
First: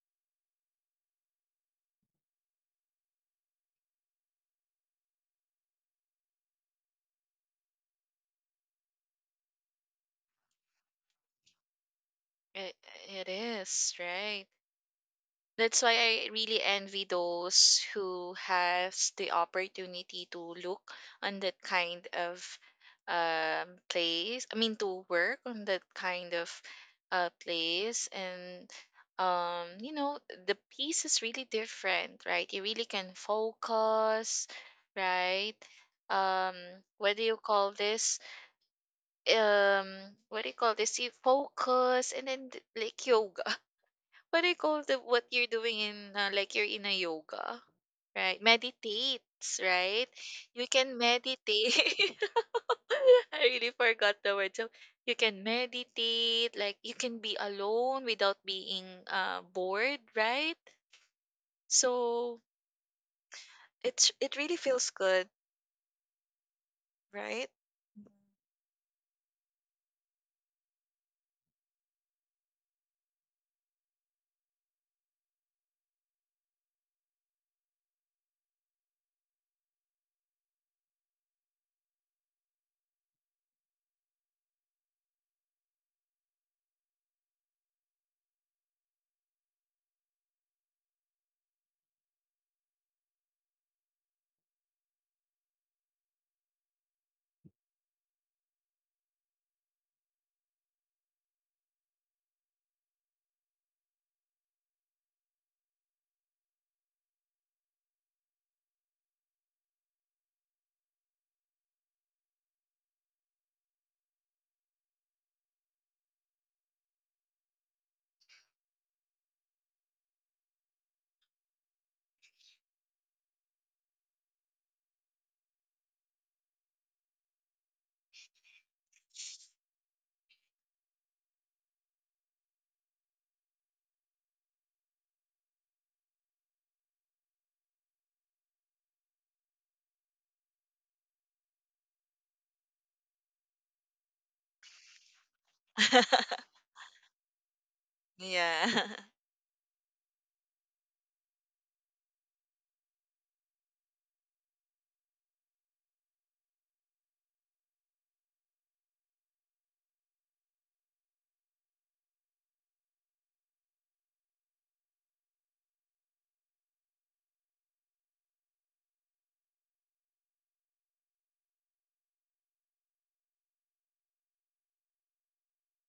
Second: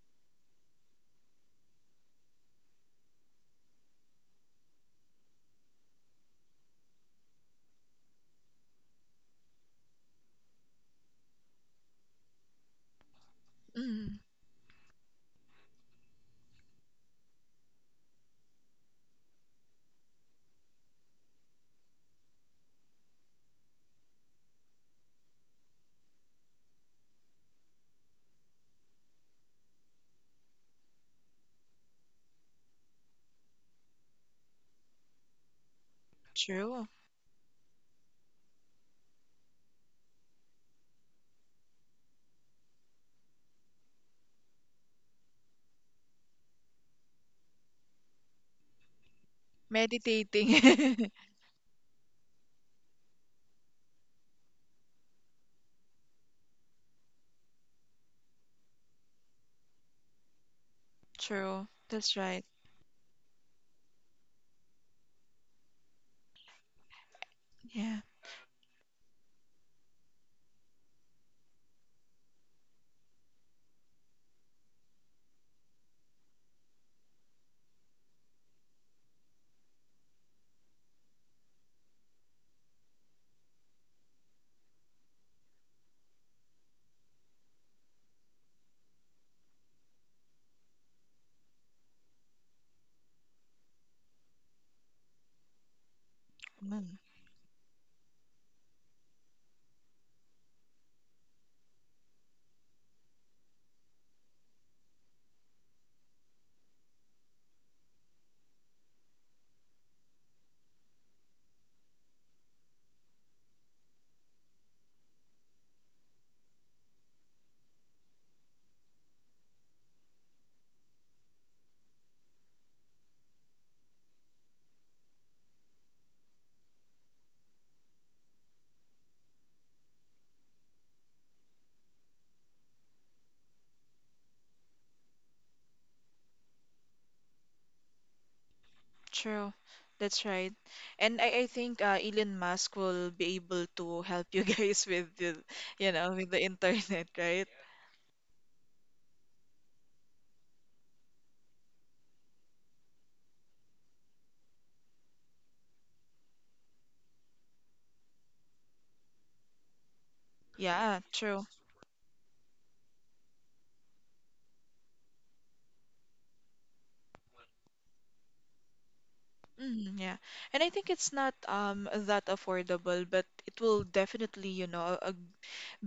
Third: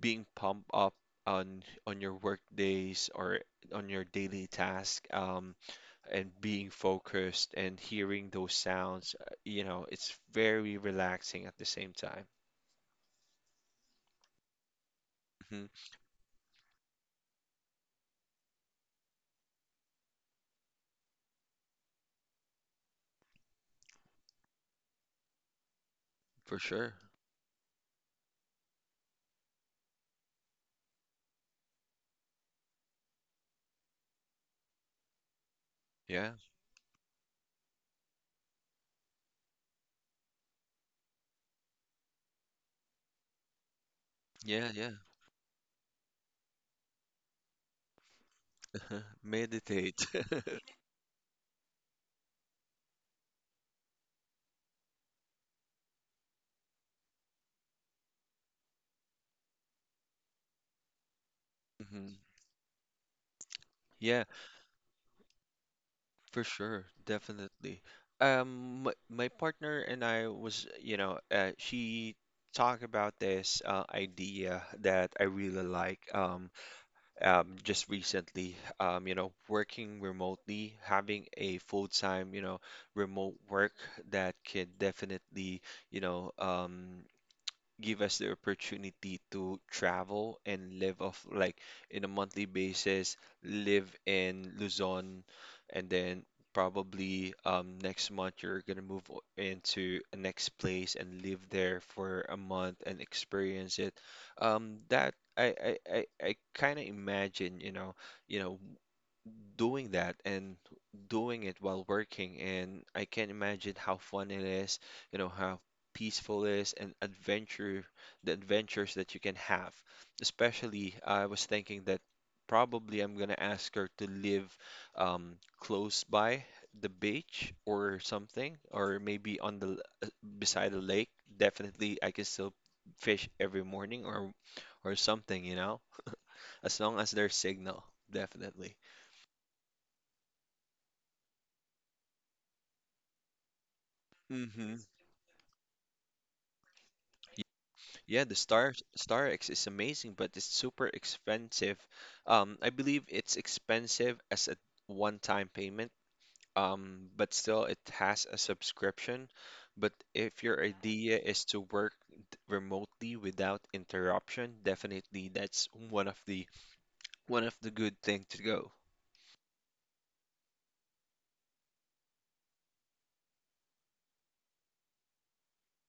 Speaker 2: being pumped up on your work days or on your daily task and being focused and hearing those sounds, you know, it's very relaxing at the same time.
Speaker 3: It, it is,
Speaker 1: Mm.
Speaker 3: right?
Speaker 2: Hmm.
Speaker 3: That's why I really envy those who has the opportunity to look on that kind of place. I mean, to work on that kind
Speaker 2: For
Speaker 3: of
Speaker 2: sure.
Speaker 3: place, and you know, the piece is really different, right? You really can focus, right?
Speaker 2: Yeah.
Speaker 3: Um,
Speaker 1: True.
Speaker 3: what do you call this? Um, what do you call this? You focus, and then like yoga, what do you
Speaker 2: Yeah,
Speaker 3: call
Speaker 2: yeah.
Speaker 3: the what you're doing in, like you're in a yoga, right? Meditates,
Speaker 2: Meditate.
Speaker 3: right? You can
Speaker 1: Meditating.
Speaker 3: meditate. I really forgot the word. So you can meditate, like you can be alone without being bored, right?
Speaker 1: True.
Speaker 2: Hmm.
Speaker 1: That's
Speaker 3: So
Speaker 1: right.
Speaker 3: It's
Speaker 2: Yeah,
Speaker 3: it really feels good,
Speaker 2: for sure,
Speaker 3: right?
Speaker 2: definitely.
Speaker 1: Yeah.
Speaker 2: My partner and I was, you know, she talked about this idea that I really like. Um, just recently, you know, working remotely, having a full-time, you know, remote work that can definitely, you know, give us the opportunity to travel and live off like in a monthly basis, live in Luzon, and then
Speaker 1: Mm.
Speaker 2: probably next month you're gonna move o- into a next place and live there for a month and experience it. That I kind of imagine, you know doing that and doing it while working. And I can imagine how fun it is, you know, how peaceful it is, and adventure, the adventures that you can have. Especially, I was thinking that probably I'm gonna ask her to live close by the beach or something, or maybe on uh, beside the lake. Definitely, I can still fish every morning or something, you know, as long as there's signal, definitely.
Speaker 1: True. That's right. And I think, Elon Musk will be able to help you
Speaker 2: Mm-hmm.
Speaker 1: guys with the, you know, with the internet, right?
Speaker 2: Yeah, the Star
Speaker 3: Yeah.
Speaker 2: Star X is amazing, but it's super expensive. I believe it's expensive as a one-time payment, but still it has a subscription. But if your
Speaker 1: Yeah,
Speaker 2: idea is
Speaker 1: true.
Speaker 2: to work d- remotely without interruption, definitely that's one of the good thing to go.
Speaker 1: Mm, yeah. And I think it's not that affordable, but it will definitely, you know, a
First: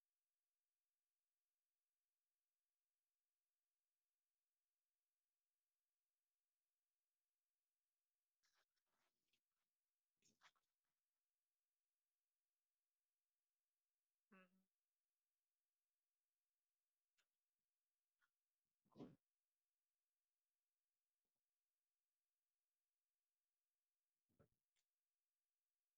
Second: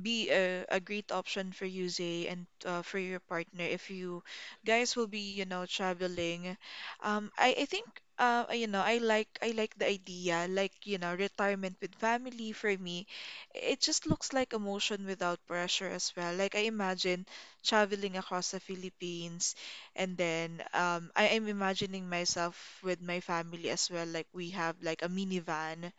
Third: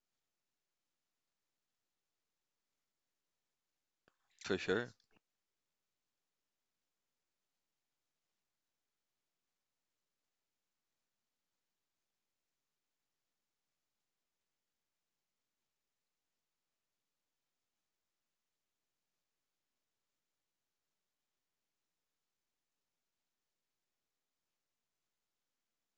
Speaker 1: be a great option for you, Zay, and for your partner if you
Speaker 2: For sure.
Speaker 1: guys will be, you know, traveling. I think I like the idea, retirement with family for me. It just looks like emotion without pressure as well. Like I imagine traveling across the Philippines, and then I am imagining myself with my family as well. Like we have like a minivan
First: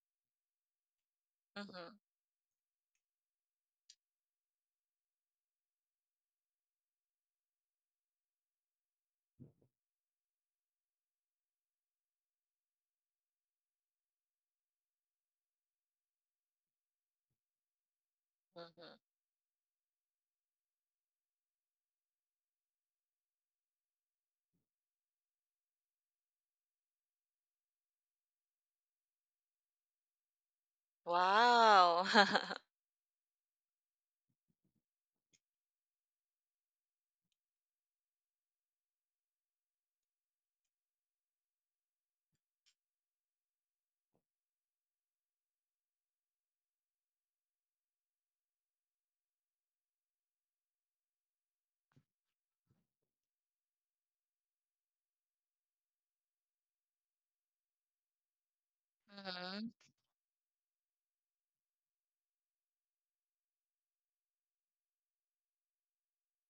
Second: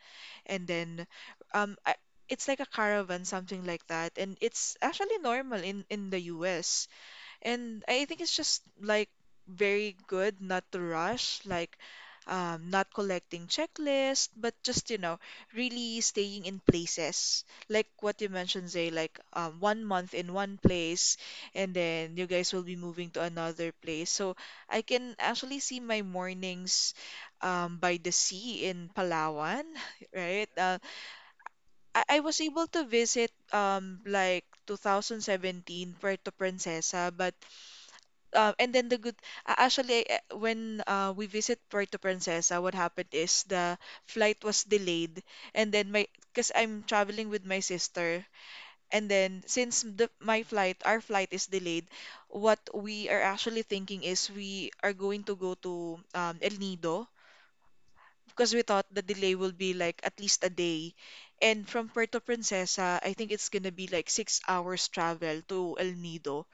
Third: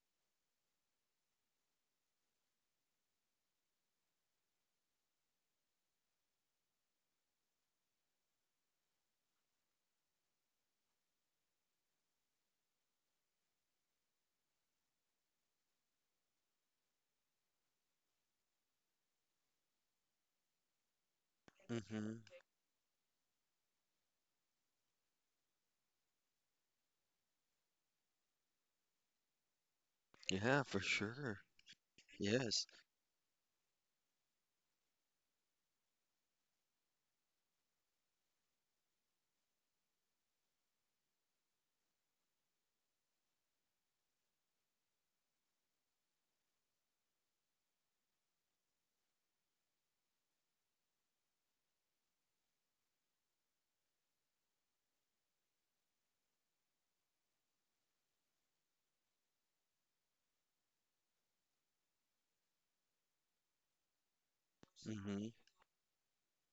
Speaker 1: and then um I,
Speaker 3: Mm-hmm,
Speaker 1: it's like a caravan, something like that, and it's actually normal in the US. And I think it's just like very good not to rush, like not collecting checklist, but just really staying in places. Like what you mentioned, Zay,
Speaker 3: mm-hmm.
Speaker 1: like 1 month in one place, and then you
Speaker 2: Mm-hmm.
Speaker 1: guys will be moving to another place. So I can actually see my mornings by the sea in Palawan, right?
Speaker 2: Yeah, for sure.
Speaker 3: Wow.
Speaker 1: I was able
Speaker 2: Yes.
Speaker 1: to visit like 2017 Puerto Princesa, but and then the good actually eh, when we visit Puerto Princesa, what happened is the flight was delayed, and then my because I'm traveling with my sister, and then since our flight is delayed, what we are actually thinking is we are going to go to El Nido because we thought the delay will
Speaker 3: Mm-hmm.
Speaker 1: be like at least a day. And from Puerto Princesa, I think it's gonna be like 6 hours
Speaker 2: Mm-hmm.
Speaker 1: travel to El Nido,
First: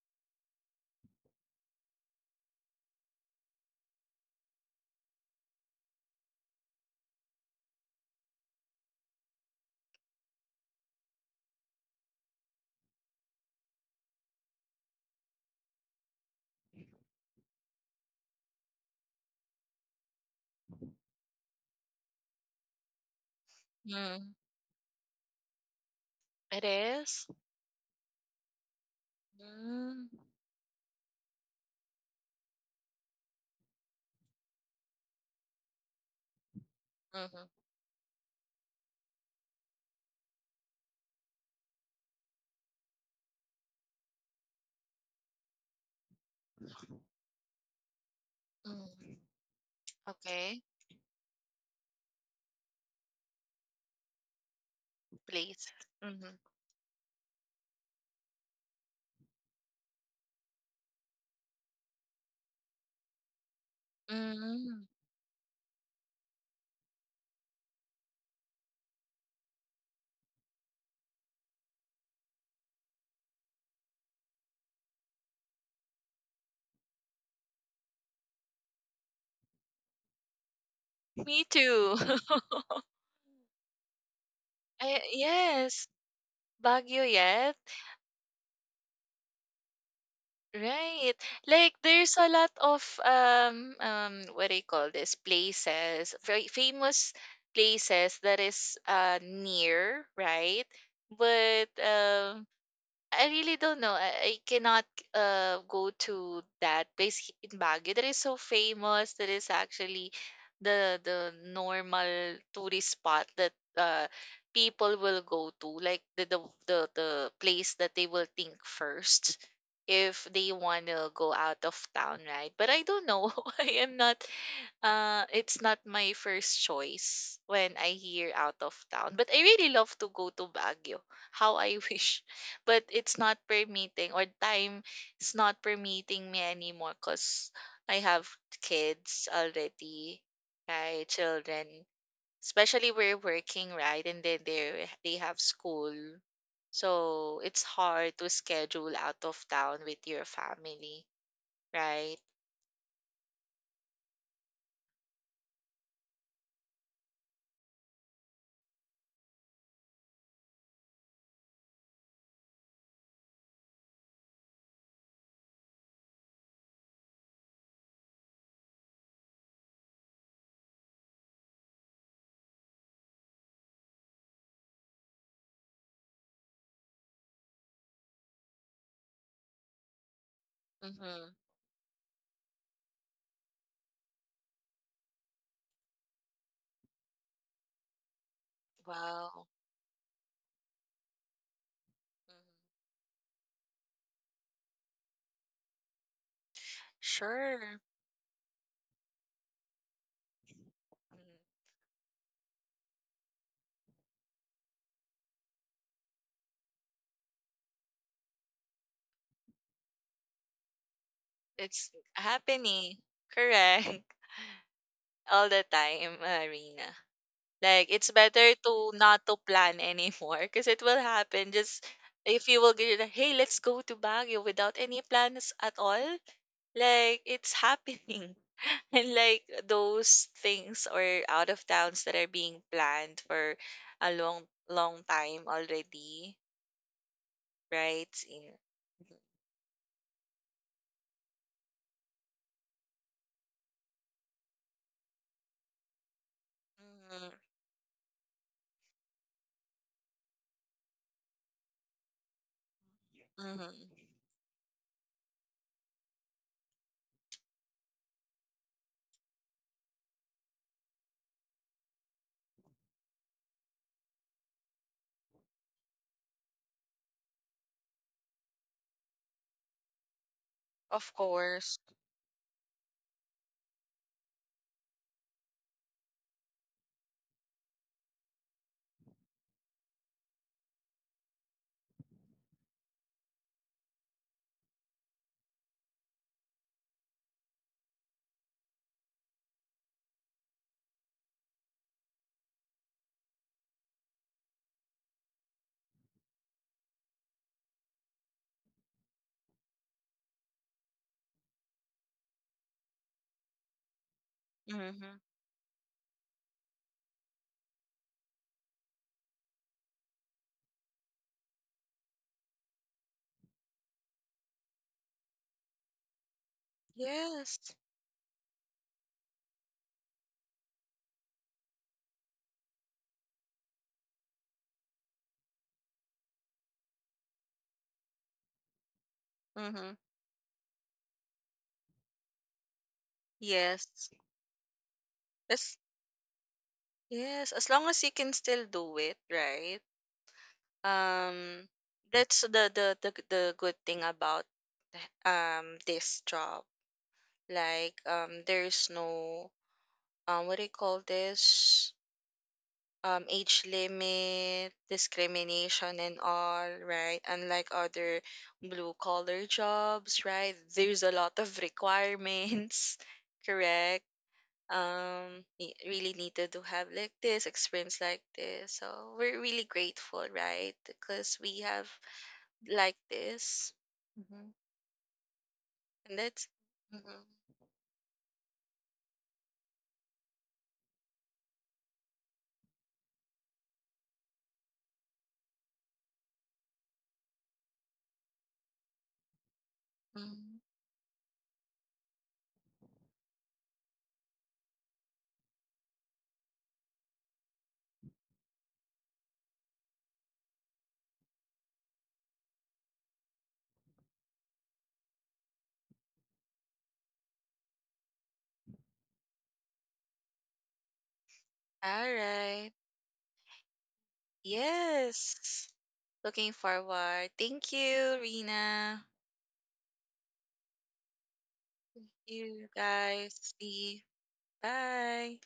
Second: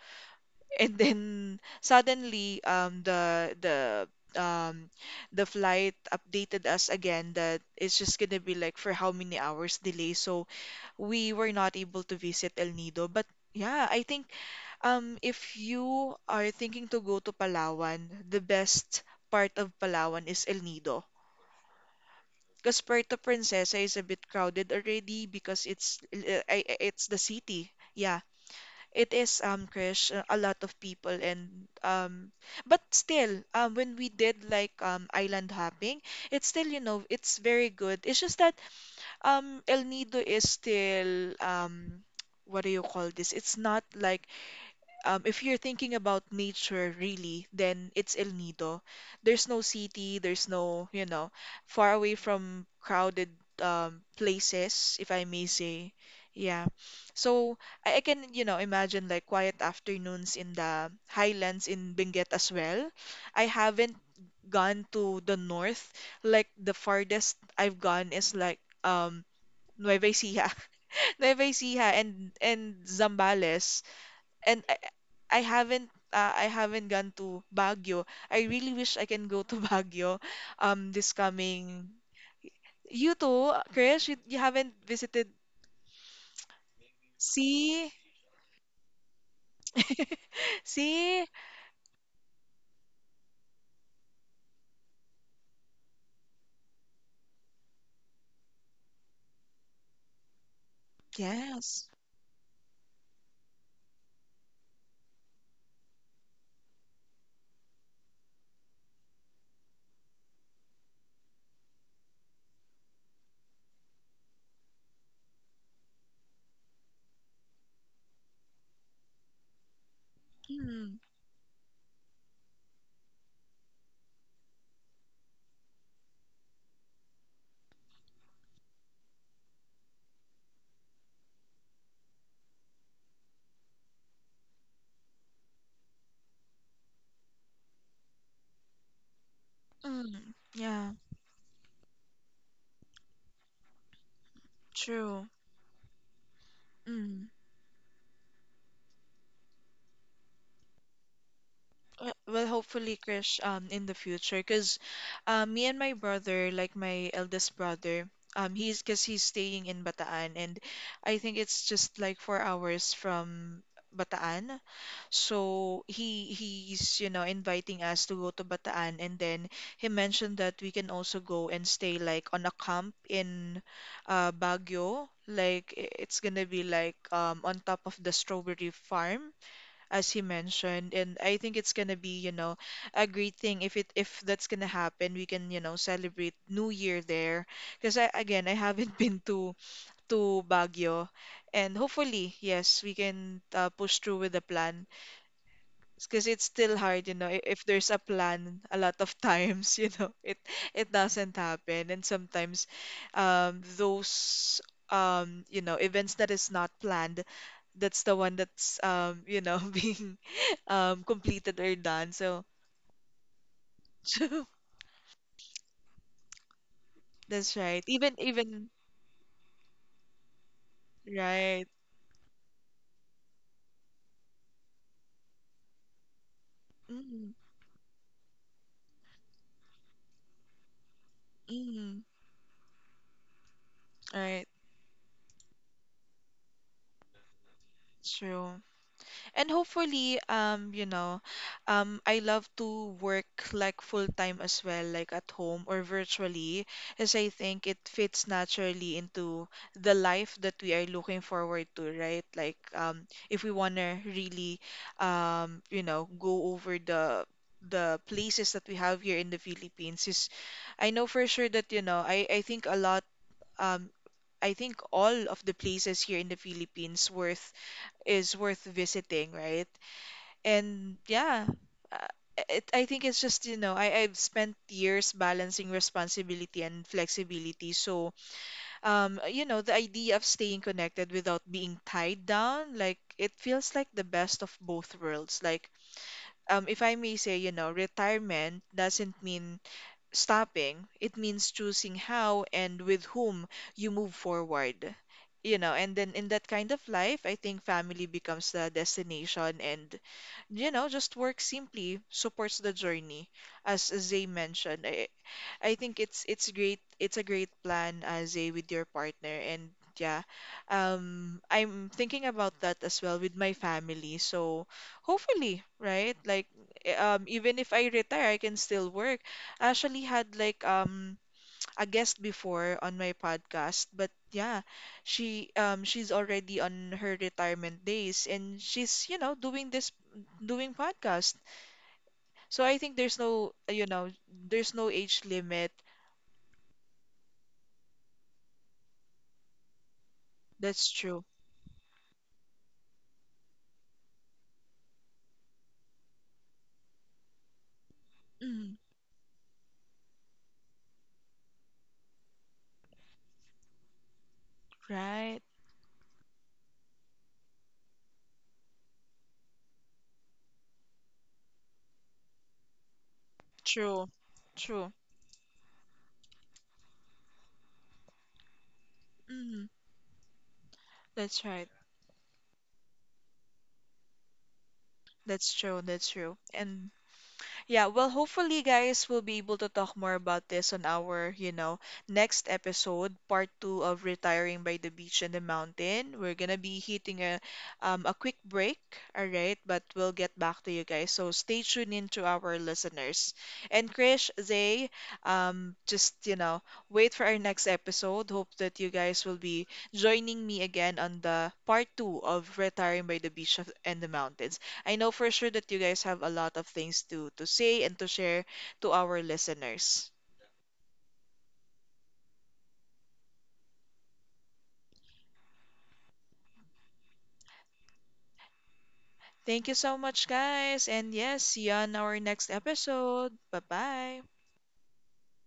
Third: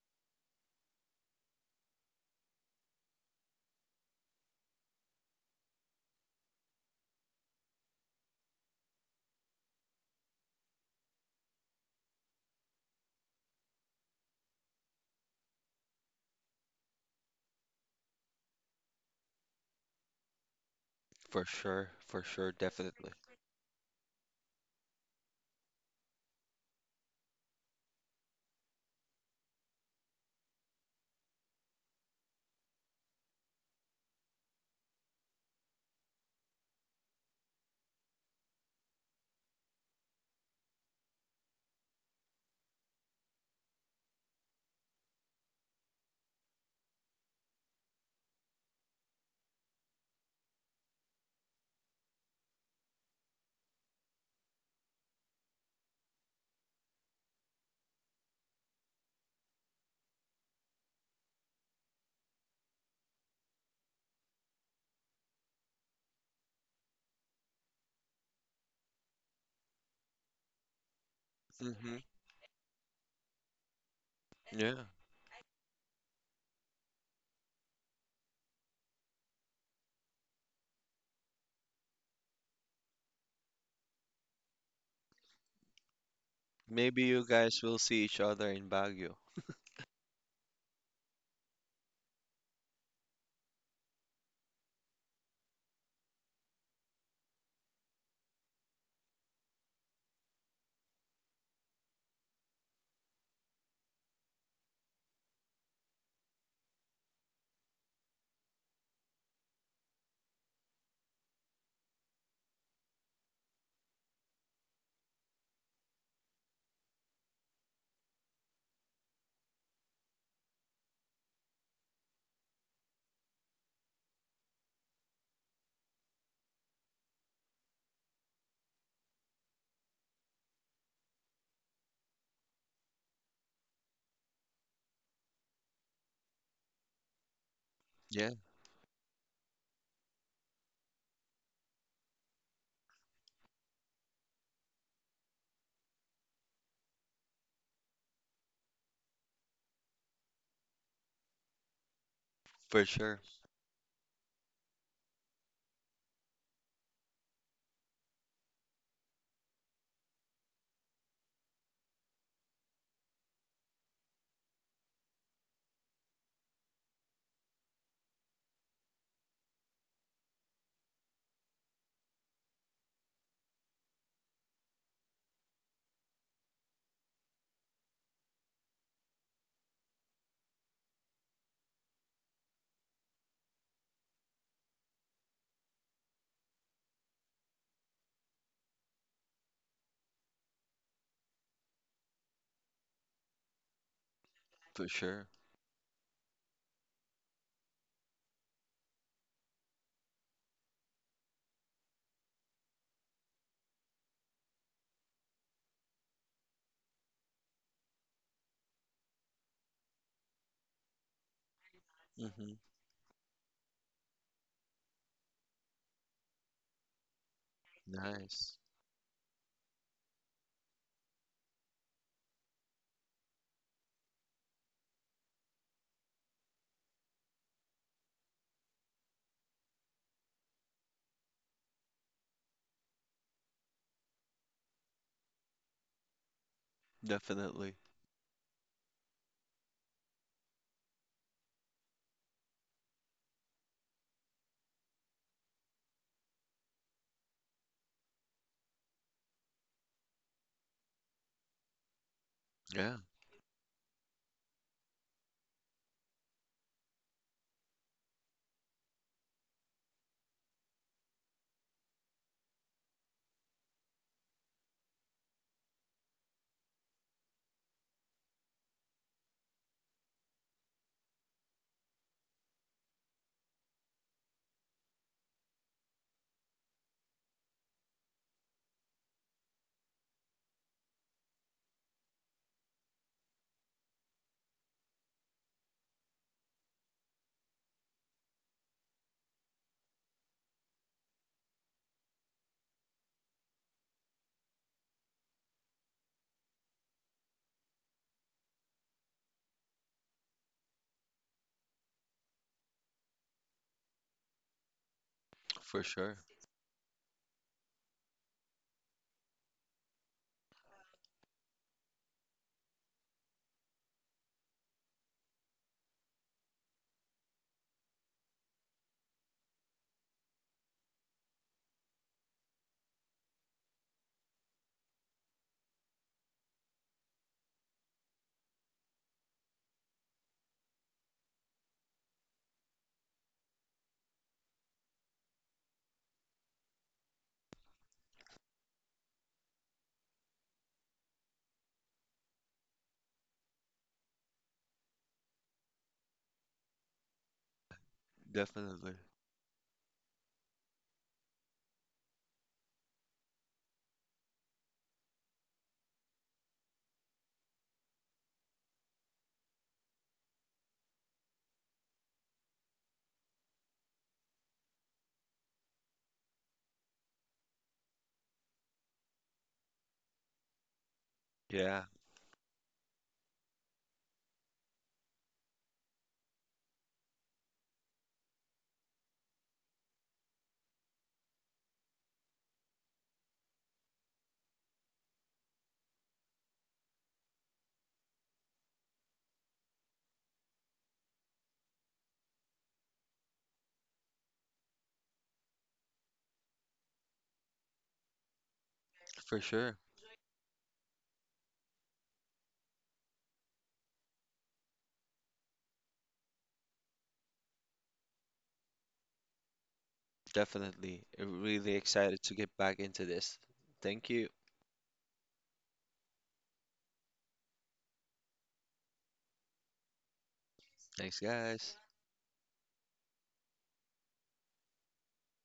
Speaker 1: and then suddenly um the flight updated us again that it's just gonna be like for how many hours delay, so we were not able to visit El Nido. But yeah, I think if you are thinking to go to Palawan, the best part of Palawan is El Nido,
Speaker 2: For sure. For sure.
Speaker 1: because
Speaker 2: Definitely.
Speaker 1: Puerto Princesa is a bit
Speaker 3: Mm.
Speaker 1: crowded already because it's
Speaker 3: It
Speaker 1: it's the
Speaker 3: is.
Speaker 1: city. Yeah, it is,
Speaker 3: Mm.
Speaker 1: Krish, a lot of people. And But still, when we did like island hopping, it's still, you know, it's
Speaker 3: Mm-hmm.
Speaker 1: very good. It's just that El Nido is still what do you call this? It's not like if you're thinking about nature really, then it's El Nido.
Speaker 3: Mm.
Speaker 1: There's no city, there's
Speaker 3: Okay.
Speaker 1: no, you know, far away from crowded places, if I may
Speaker 3: Place.
Speaker 1: say.
Speaker 3: Mhm.
Speaker 1: Yeah. So I can, you know, imagine like quiet afternoons in the highlands in Benguet as well. I haven't
Speaker 3: Mm.
Speaker 1: gone to the north. Like the farthest I've gone is like Nueva Ecija. Nueva
Speaker 2: Mm-hmm.
Speaker 1: Ecija and Zambales. And
Speaker 2: Yeah.
Speaker 1: I haven't gone to Baguio. I really wish I can go to Baguio this
Speaker 3: Me
Speaker 1: coming.
Speaker 3: too.
Speaker 1: You too, Krish, you haven't
Speaker 3: I
Speaker 1: visited.
Speaker 3: yes,
Speaker 2: Maybe
Speaker 3: Baguio
Speaker 2: you
Speaker 3: yet.
Speaker 2: guys will
Speaker 1: See?
Speaker 2: see each other in Baguio.
Speaker 3: Right.
Speaker 1: See?
Speaker 3: Like there's a lot of what do you call this? Places, very famous places that is near, right? But
Speaker 1: Yes.
Speaker 3: um, I really don't know. I cannot go to that place in Baguio that is so famous. That is actually the normal tourist spot that people will go to, like the place that they will think first if they want
Speaker 1: Mm,
Speaker 3: to go out of town, right? But I don't know. I am not. It's not my first choice when I hear out of town. But I really love to go to Baguio. How I wish. But it's not permitting, or time is not permitting me anymore because I have
Speaker 2: Yeah,
Speaker 3: kids already,
Speaker 1: mm, yeah,
Speaker 3: right? Children. Especially we're working, right? And then they
Speaker 1: true.
Speaker 3: have school.
Speaker 1: Mm.
Speaker 3: So it's hard to schedule out of town with your family, right?
Speaker 1: Well,
Speaker 2: for
Speaker 1: hopefully,
Speaker 2: sure.
Speaker 1: Krish, in the future, because me and my brother, like my eldest brother, he's because he's staying in Bataan, and I think it's just like 4 hours from Bataan. So he's, you know, inviting us to go to Bataan, and then he mentioned that we can also go and stay like on a camp in Baguio. Like it's gonna be like on top of the strawberry farm as he mentioned. And
Speaker 3: Mm-hmm.
Speaker 1: I think it's gonna be, you know, a great thing if that's gonna happen. We can, you know, celebrate New Year there. Because I, again, I haven't been
Speaker 3: Wow.
Speaker 1: to Baguio, and hopefully, yes, we can push through with the plan.
Speaker 2: For sure.
Speaker 1: Because it's still hard, you know, if
Speaker 3: Sure.
Speaker 1: there's a plan, a lot of times, you know, it doesn't
Speaker 3: Mm.
Speaker 1: happen, and sometimes those you know, events that is not planned, that's the one that's you know being completed or
Speaker 3: It's
Speaker 1: done. So
Speaker 2: Hmm.
Speaker 3: happening. Correct. All the time, Marina.
Speaker 1: that's
Speaker 3: Like
Speaker 1: right.
Speaker 3: it's
Speaker 1: Even
Speaker 3: better
Speaker 2: Nice.
Speaker 3: to not to plan anymore because it will happen.
Speaker 1: right.
Speaker 3: Just if you will get like, hey, let's go to Baguio without any plans at all. Like
Speaker 1: Mm,
Speaker 3: it's happening. And like those things or out of towns
Speaker 1: mm,
Speaker 3: that are being planned for a long
Speaker 1: right,
Speaker 3: long time already,
Speaker 2: Definitely.
Speaker 3: right?
Speaker 1: true.
Speaker 3: Yeah.
Speaker 1: And hopefully, I love to work like full time as well, like at home or virtually, as I
Speaker 3: Mhm,
Speaker 1: think it fits naturally into the life that we are looking forward to, right? Like,
Speaker 2: Yeah,
Speaker 1: if we
Speaker 3: mhm.
Speaker 1: wanna really, go over the places that we have here in the Philippines, I know for sure that, you know, I think a lot, um, I think all of the places here in the Philippines worth is worth visiting, right? And
Speaker 3: Of
Speaker 1: yeah,
Speaker 3: course.
Speaker 1: uh, I think it's just, you know, I've spent years balancing responsibility and flexibility. So you know, the idea of staying connected without being tied down, like, it feels like the best of both worlds. Like, if I may say, you know, retirement doesn't mean stopping, it means choosing how and with whom you move forward. You know, and then in that kind of life, I think family becomes the destination, and, you know, just work simply supports the journey. As Zay mentioned,
Speaker 3: Mhm.
Speaker 1: I
Speaker 2: for
Speaker 1: think
Speaker 2: sure.
Speaker 1: it's great. It's a great plan, Aze, with your partner. And yeah, I'm thinking about that as well with my family. So hopefully, right? Like, even
Speaker 3: Yes.
Speaker 1: if I retire, I can still work. I actually had like a guest before on my podcast, but yeah, she's already on her retirement days, and she's, you know,
Speaker 3: Mhm.
Speaker 1: doing podcast. So I think there's no, you
Speaker 3: Yes.
Speaker 1: know, there's no age limit.
Speaker 3: As yes, as long as you can still do it, right?
Speaker 1: That's true.
Speaker 3: Um, that's the good thing about this job. Like
Speaker 1: Mm,
Speaker 3: there's
Speaker 2: Definitely.
Speaker 3: no what do you call this? Age limit,
Speaker 1: right.
Speaker 3: discrimination, and all, right? Unlike other blue collar jobs, right? There's a lot of requirements, correct?
Speaker 1: True. True.
Speaker 3: Um, really needed to have like this experience, like this, so we're really
Speaker 1: Mm,
Speaker 3: grateful, right, because
Speaker 1: that's
Speaker 3: we
Speaker 1: right.
Speaker 3: have
Speaker 2: Yeah,
Speaker 3: like this. Hmm.
Speaker 1: That's true. That's
Speaker 3: And
Speaker 1: true.
Speaker 3: that's
Speaker 1: And
Speaker 3: mhm.
Speaker 1: yeah, well, hopefully, guys, we'll be able to talk more about this on our, you know, next episode, part two of Retiring by the Beach and the Mountain. We're gonna be hitting a quick break, all right, but we'll get
Speaker 3: Mhm.
Speaker 1: back to you guys. So stay tuned in to our listeners. And Krish, Zay, just, you know, wait for our next episode. Hope that you guys will
Speaker 2: for
Speaker 1: be
Speaker 2: sure.
Speaker 1: joining me again on the part two of Retiring by the Beach and the Mountain. I know for sure that you guys have a lot of things to say and to share to our listeners.
Speaker 2: Definitely. Really
Speaker 3: All
Speaker 2: excited to get
Speaker 3: right.
Speaker 2: back into this. Thank you.
Speaker 3: Yes, looking forward. Thank you, Rena.
Speaker 1: Thank you so much, guys. And
Speaker 2: Thanks,
Speaker 1: yes, see you
Speaker 2: guys.
Speaker 1: on
Speaker 3: Thank
Speaker 1: our next
Speaker 3: you,
Speaker 1: episode.
Speaker 3: guys.
Speaker 1: Bye
Speaker 3: See you.
Speaker 1: bye.
Speaker 3: Bye.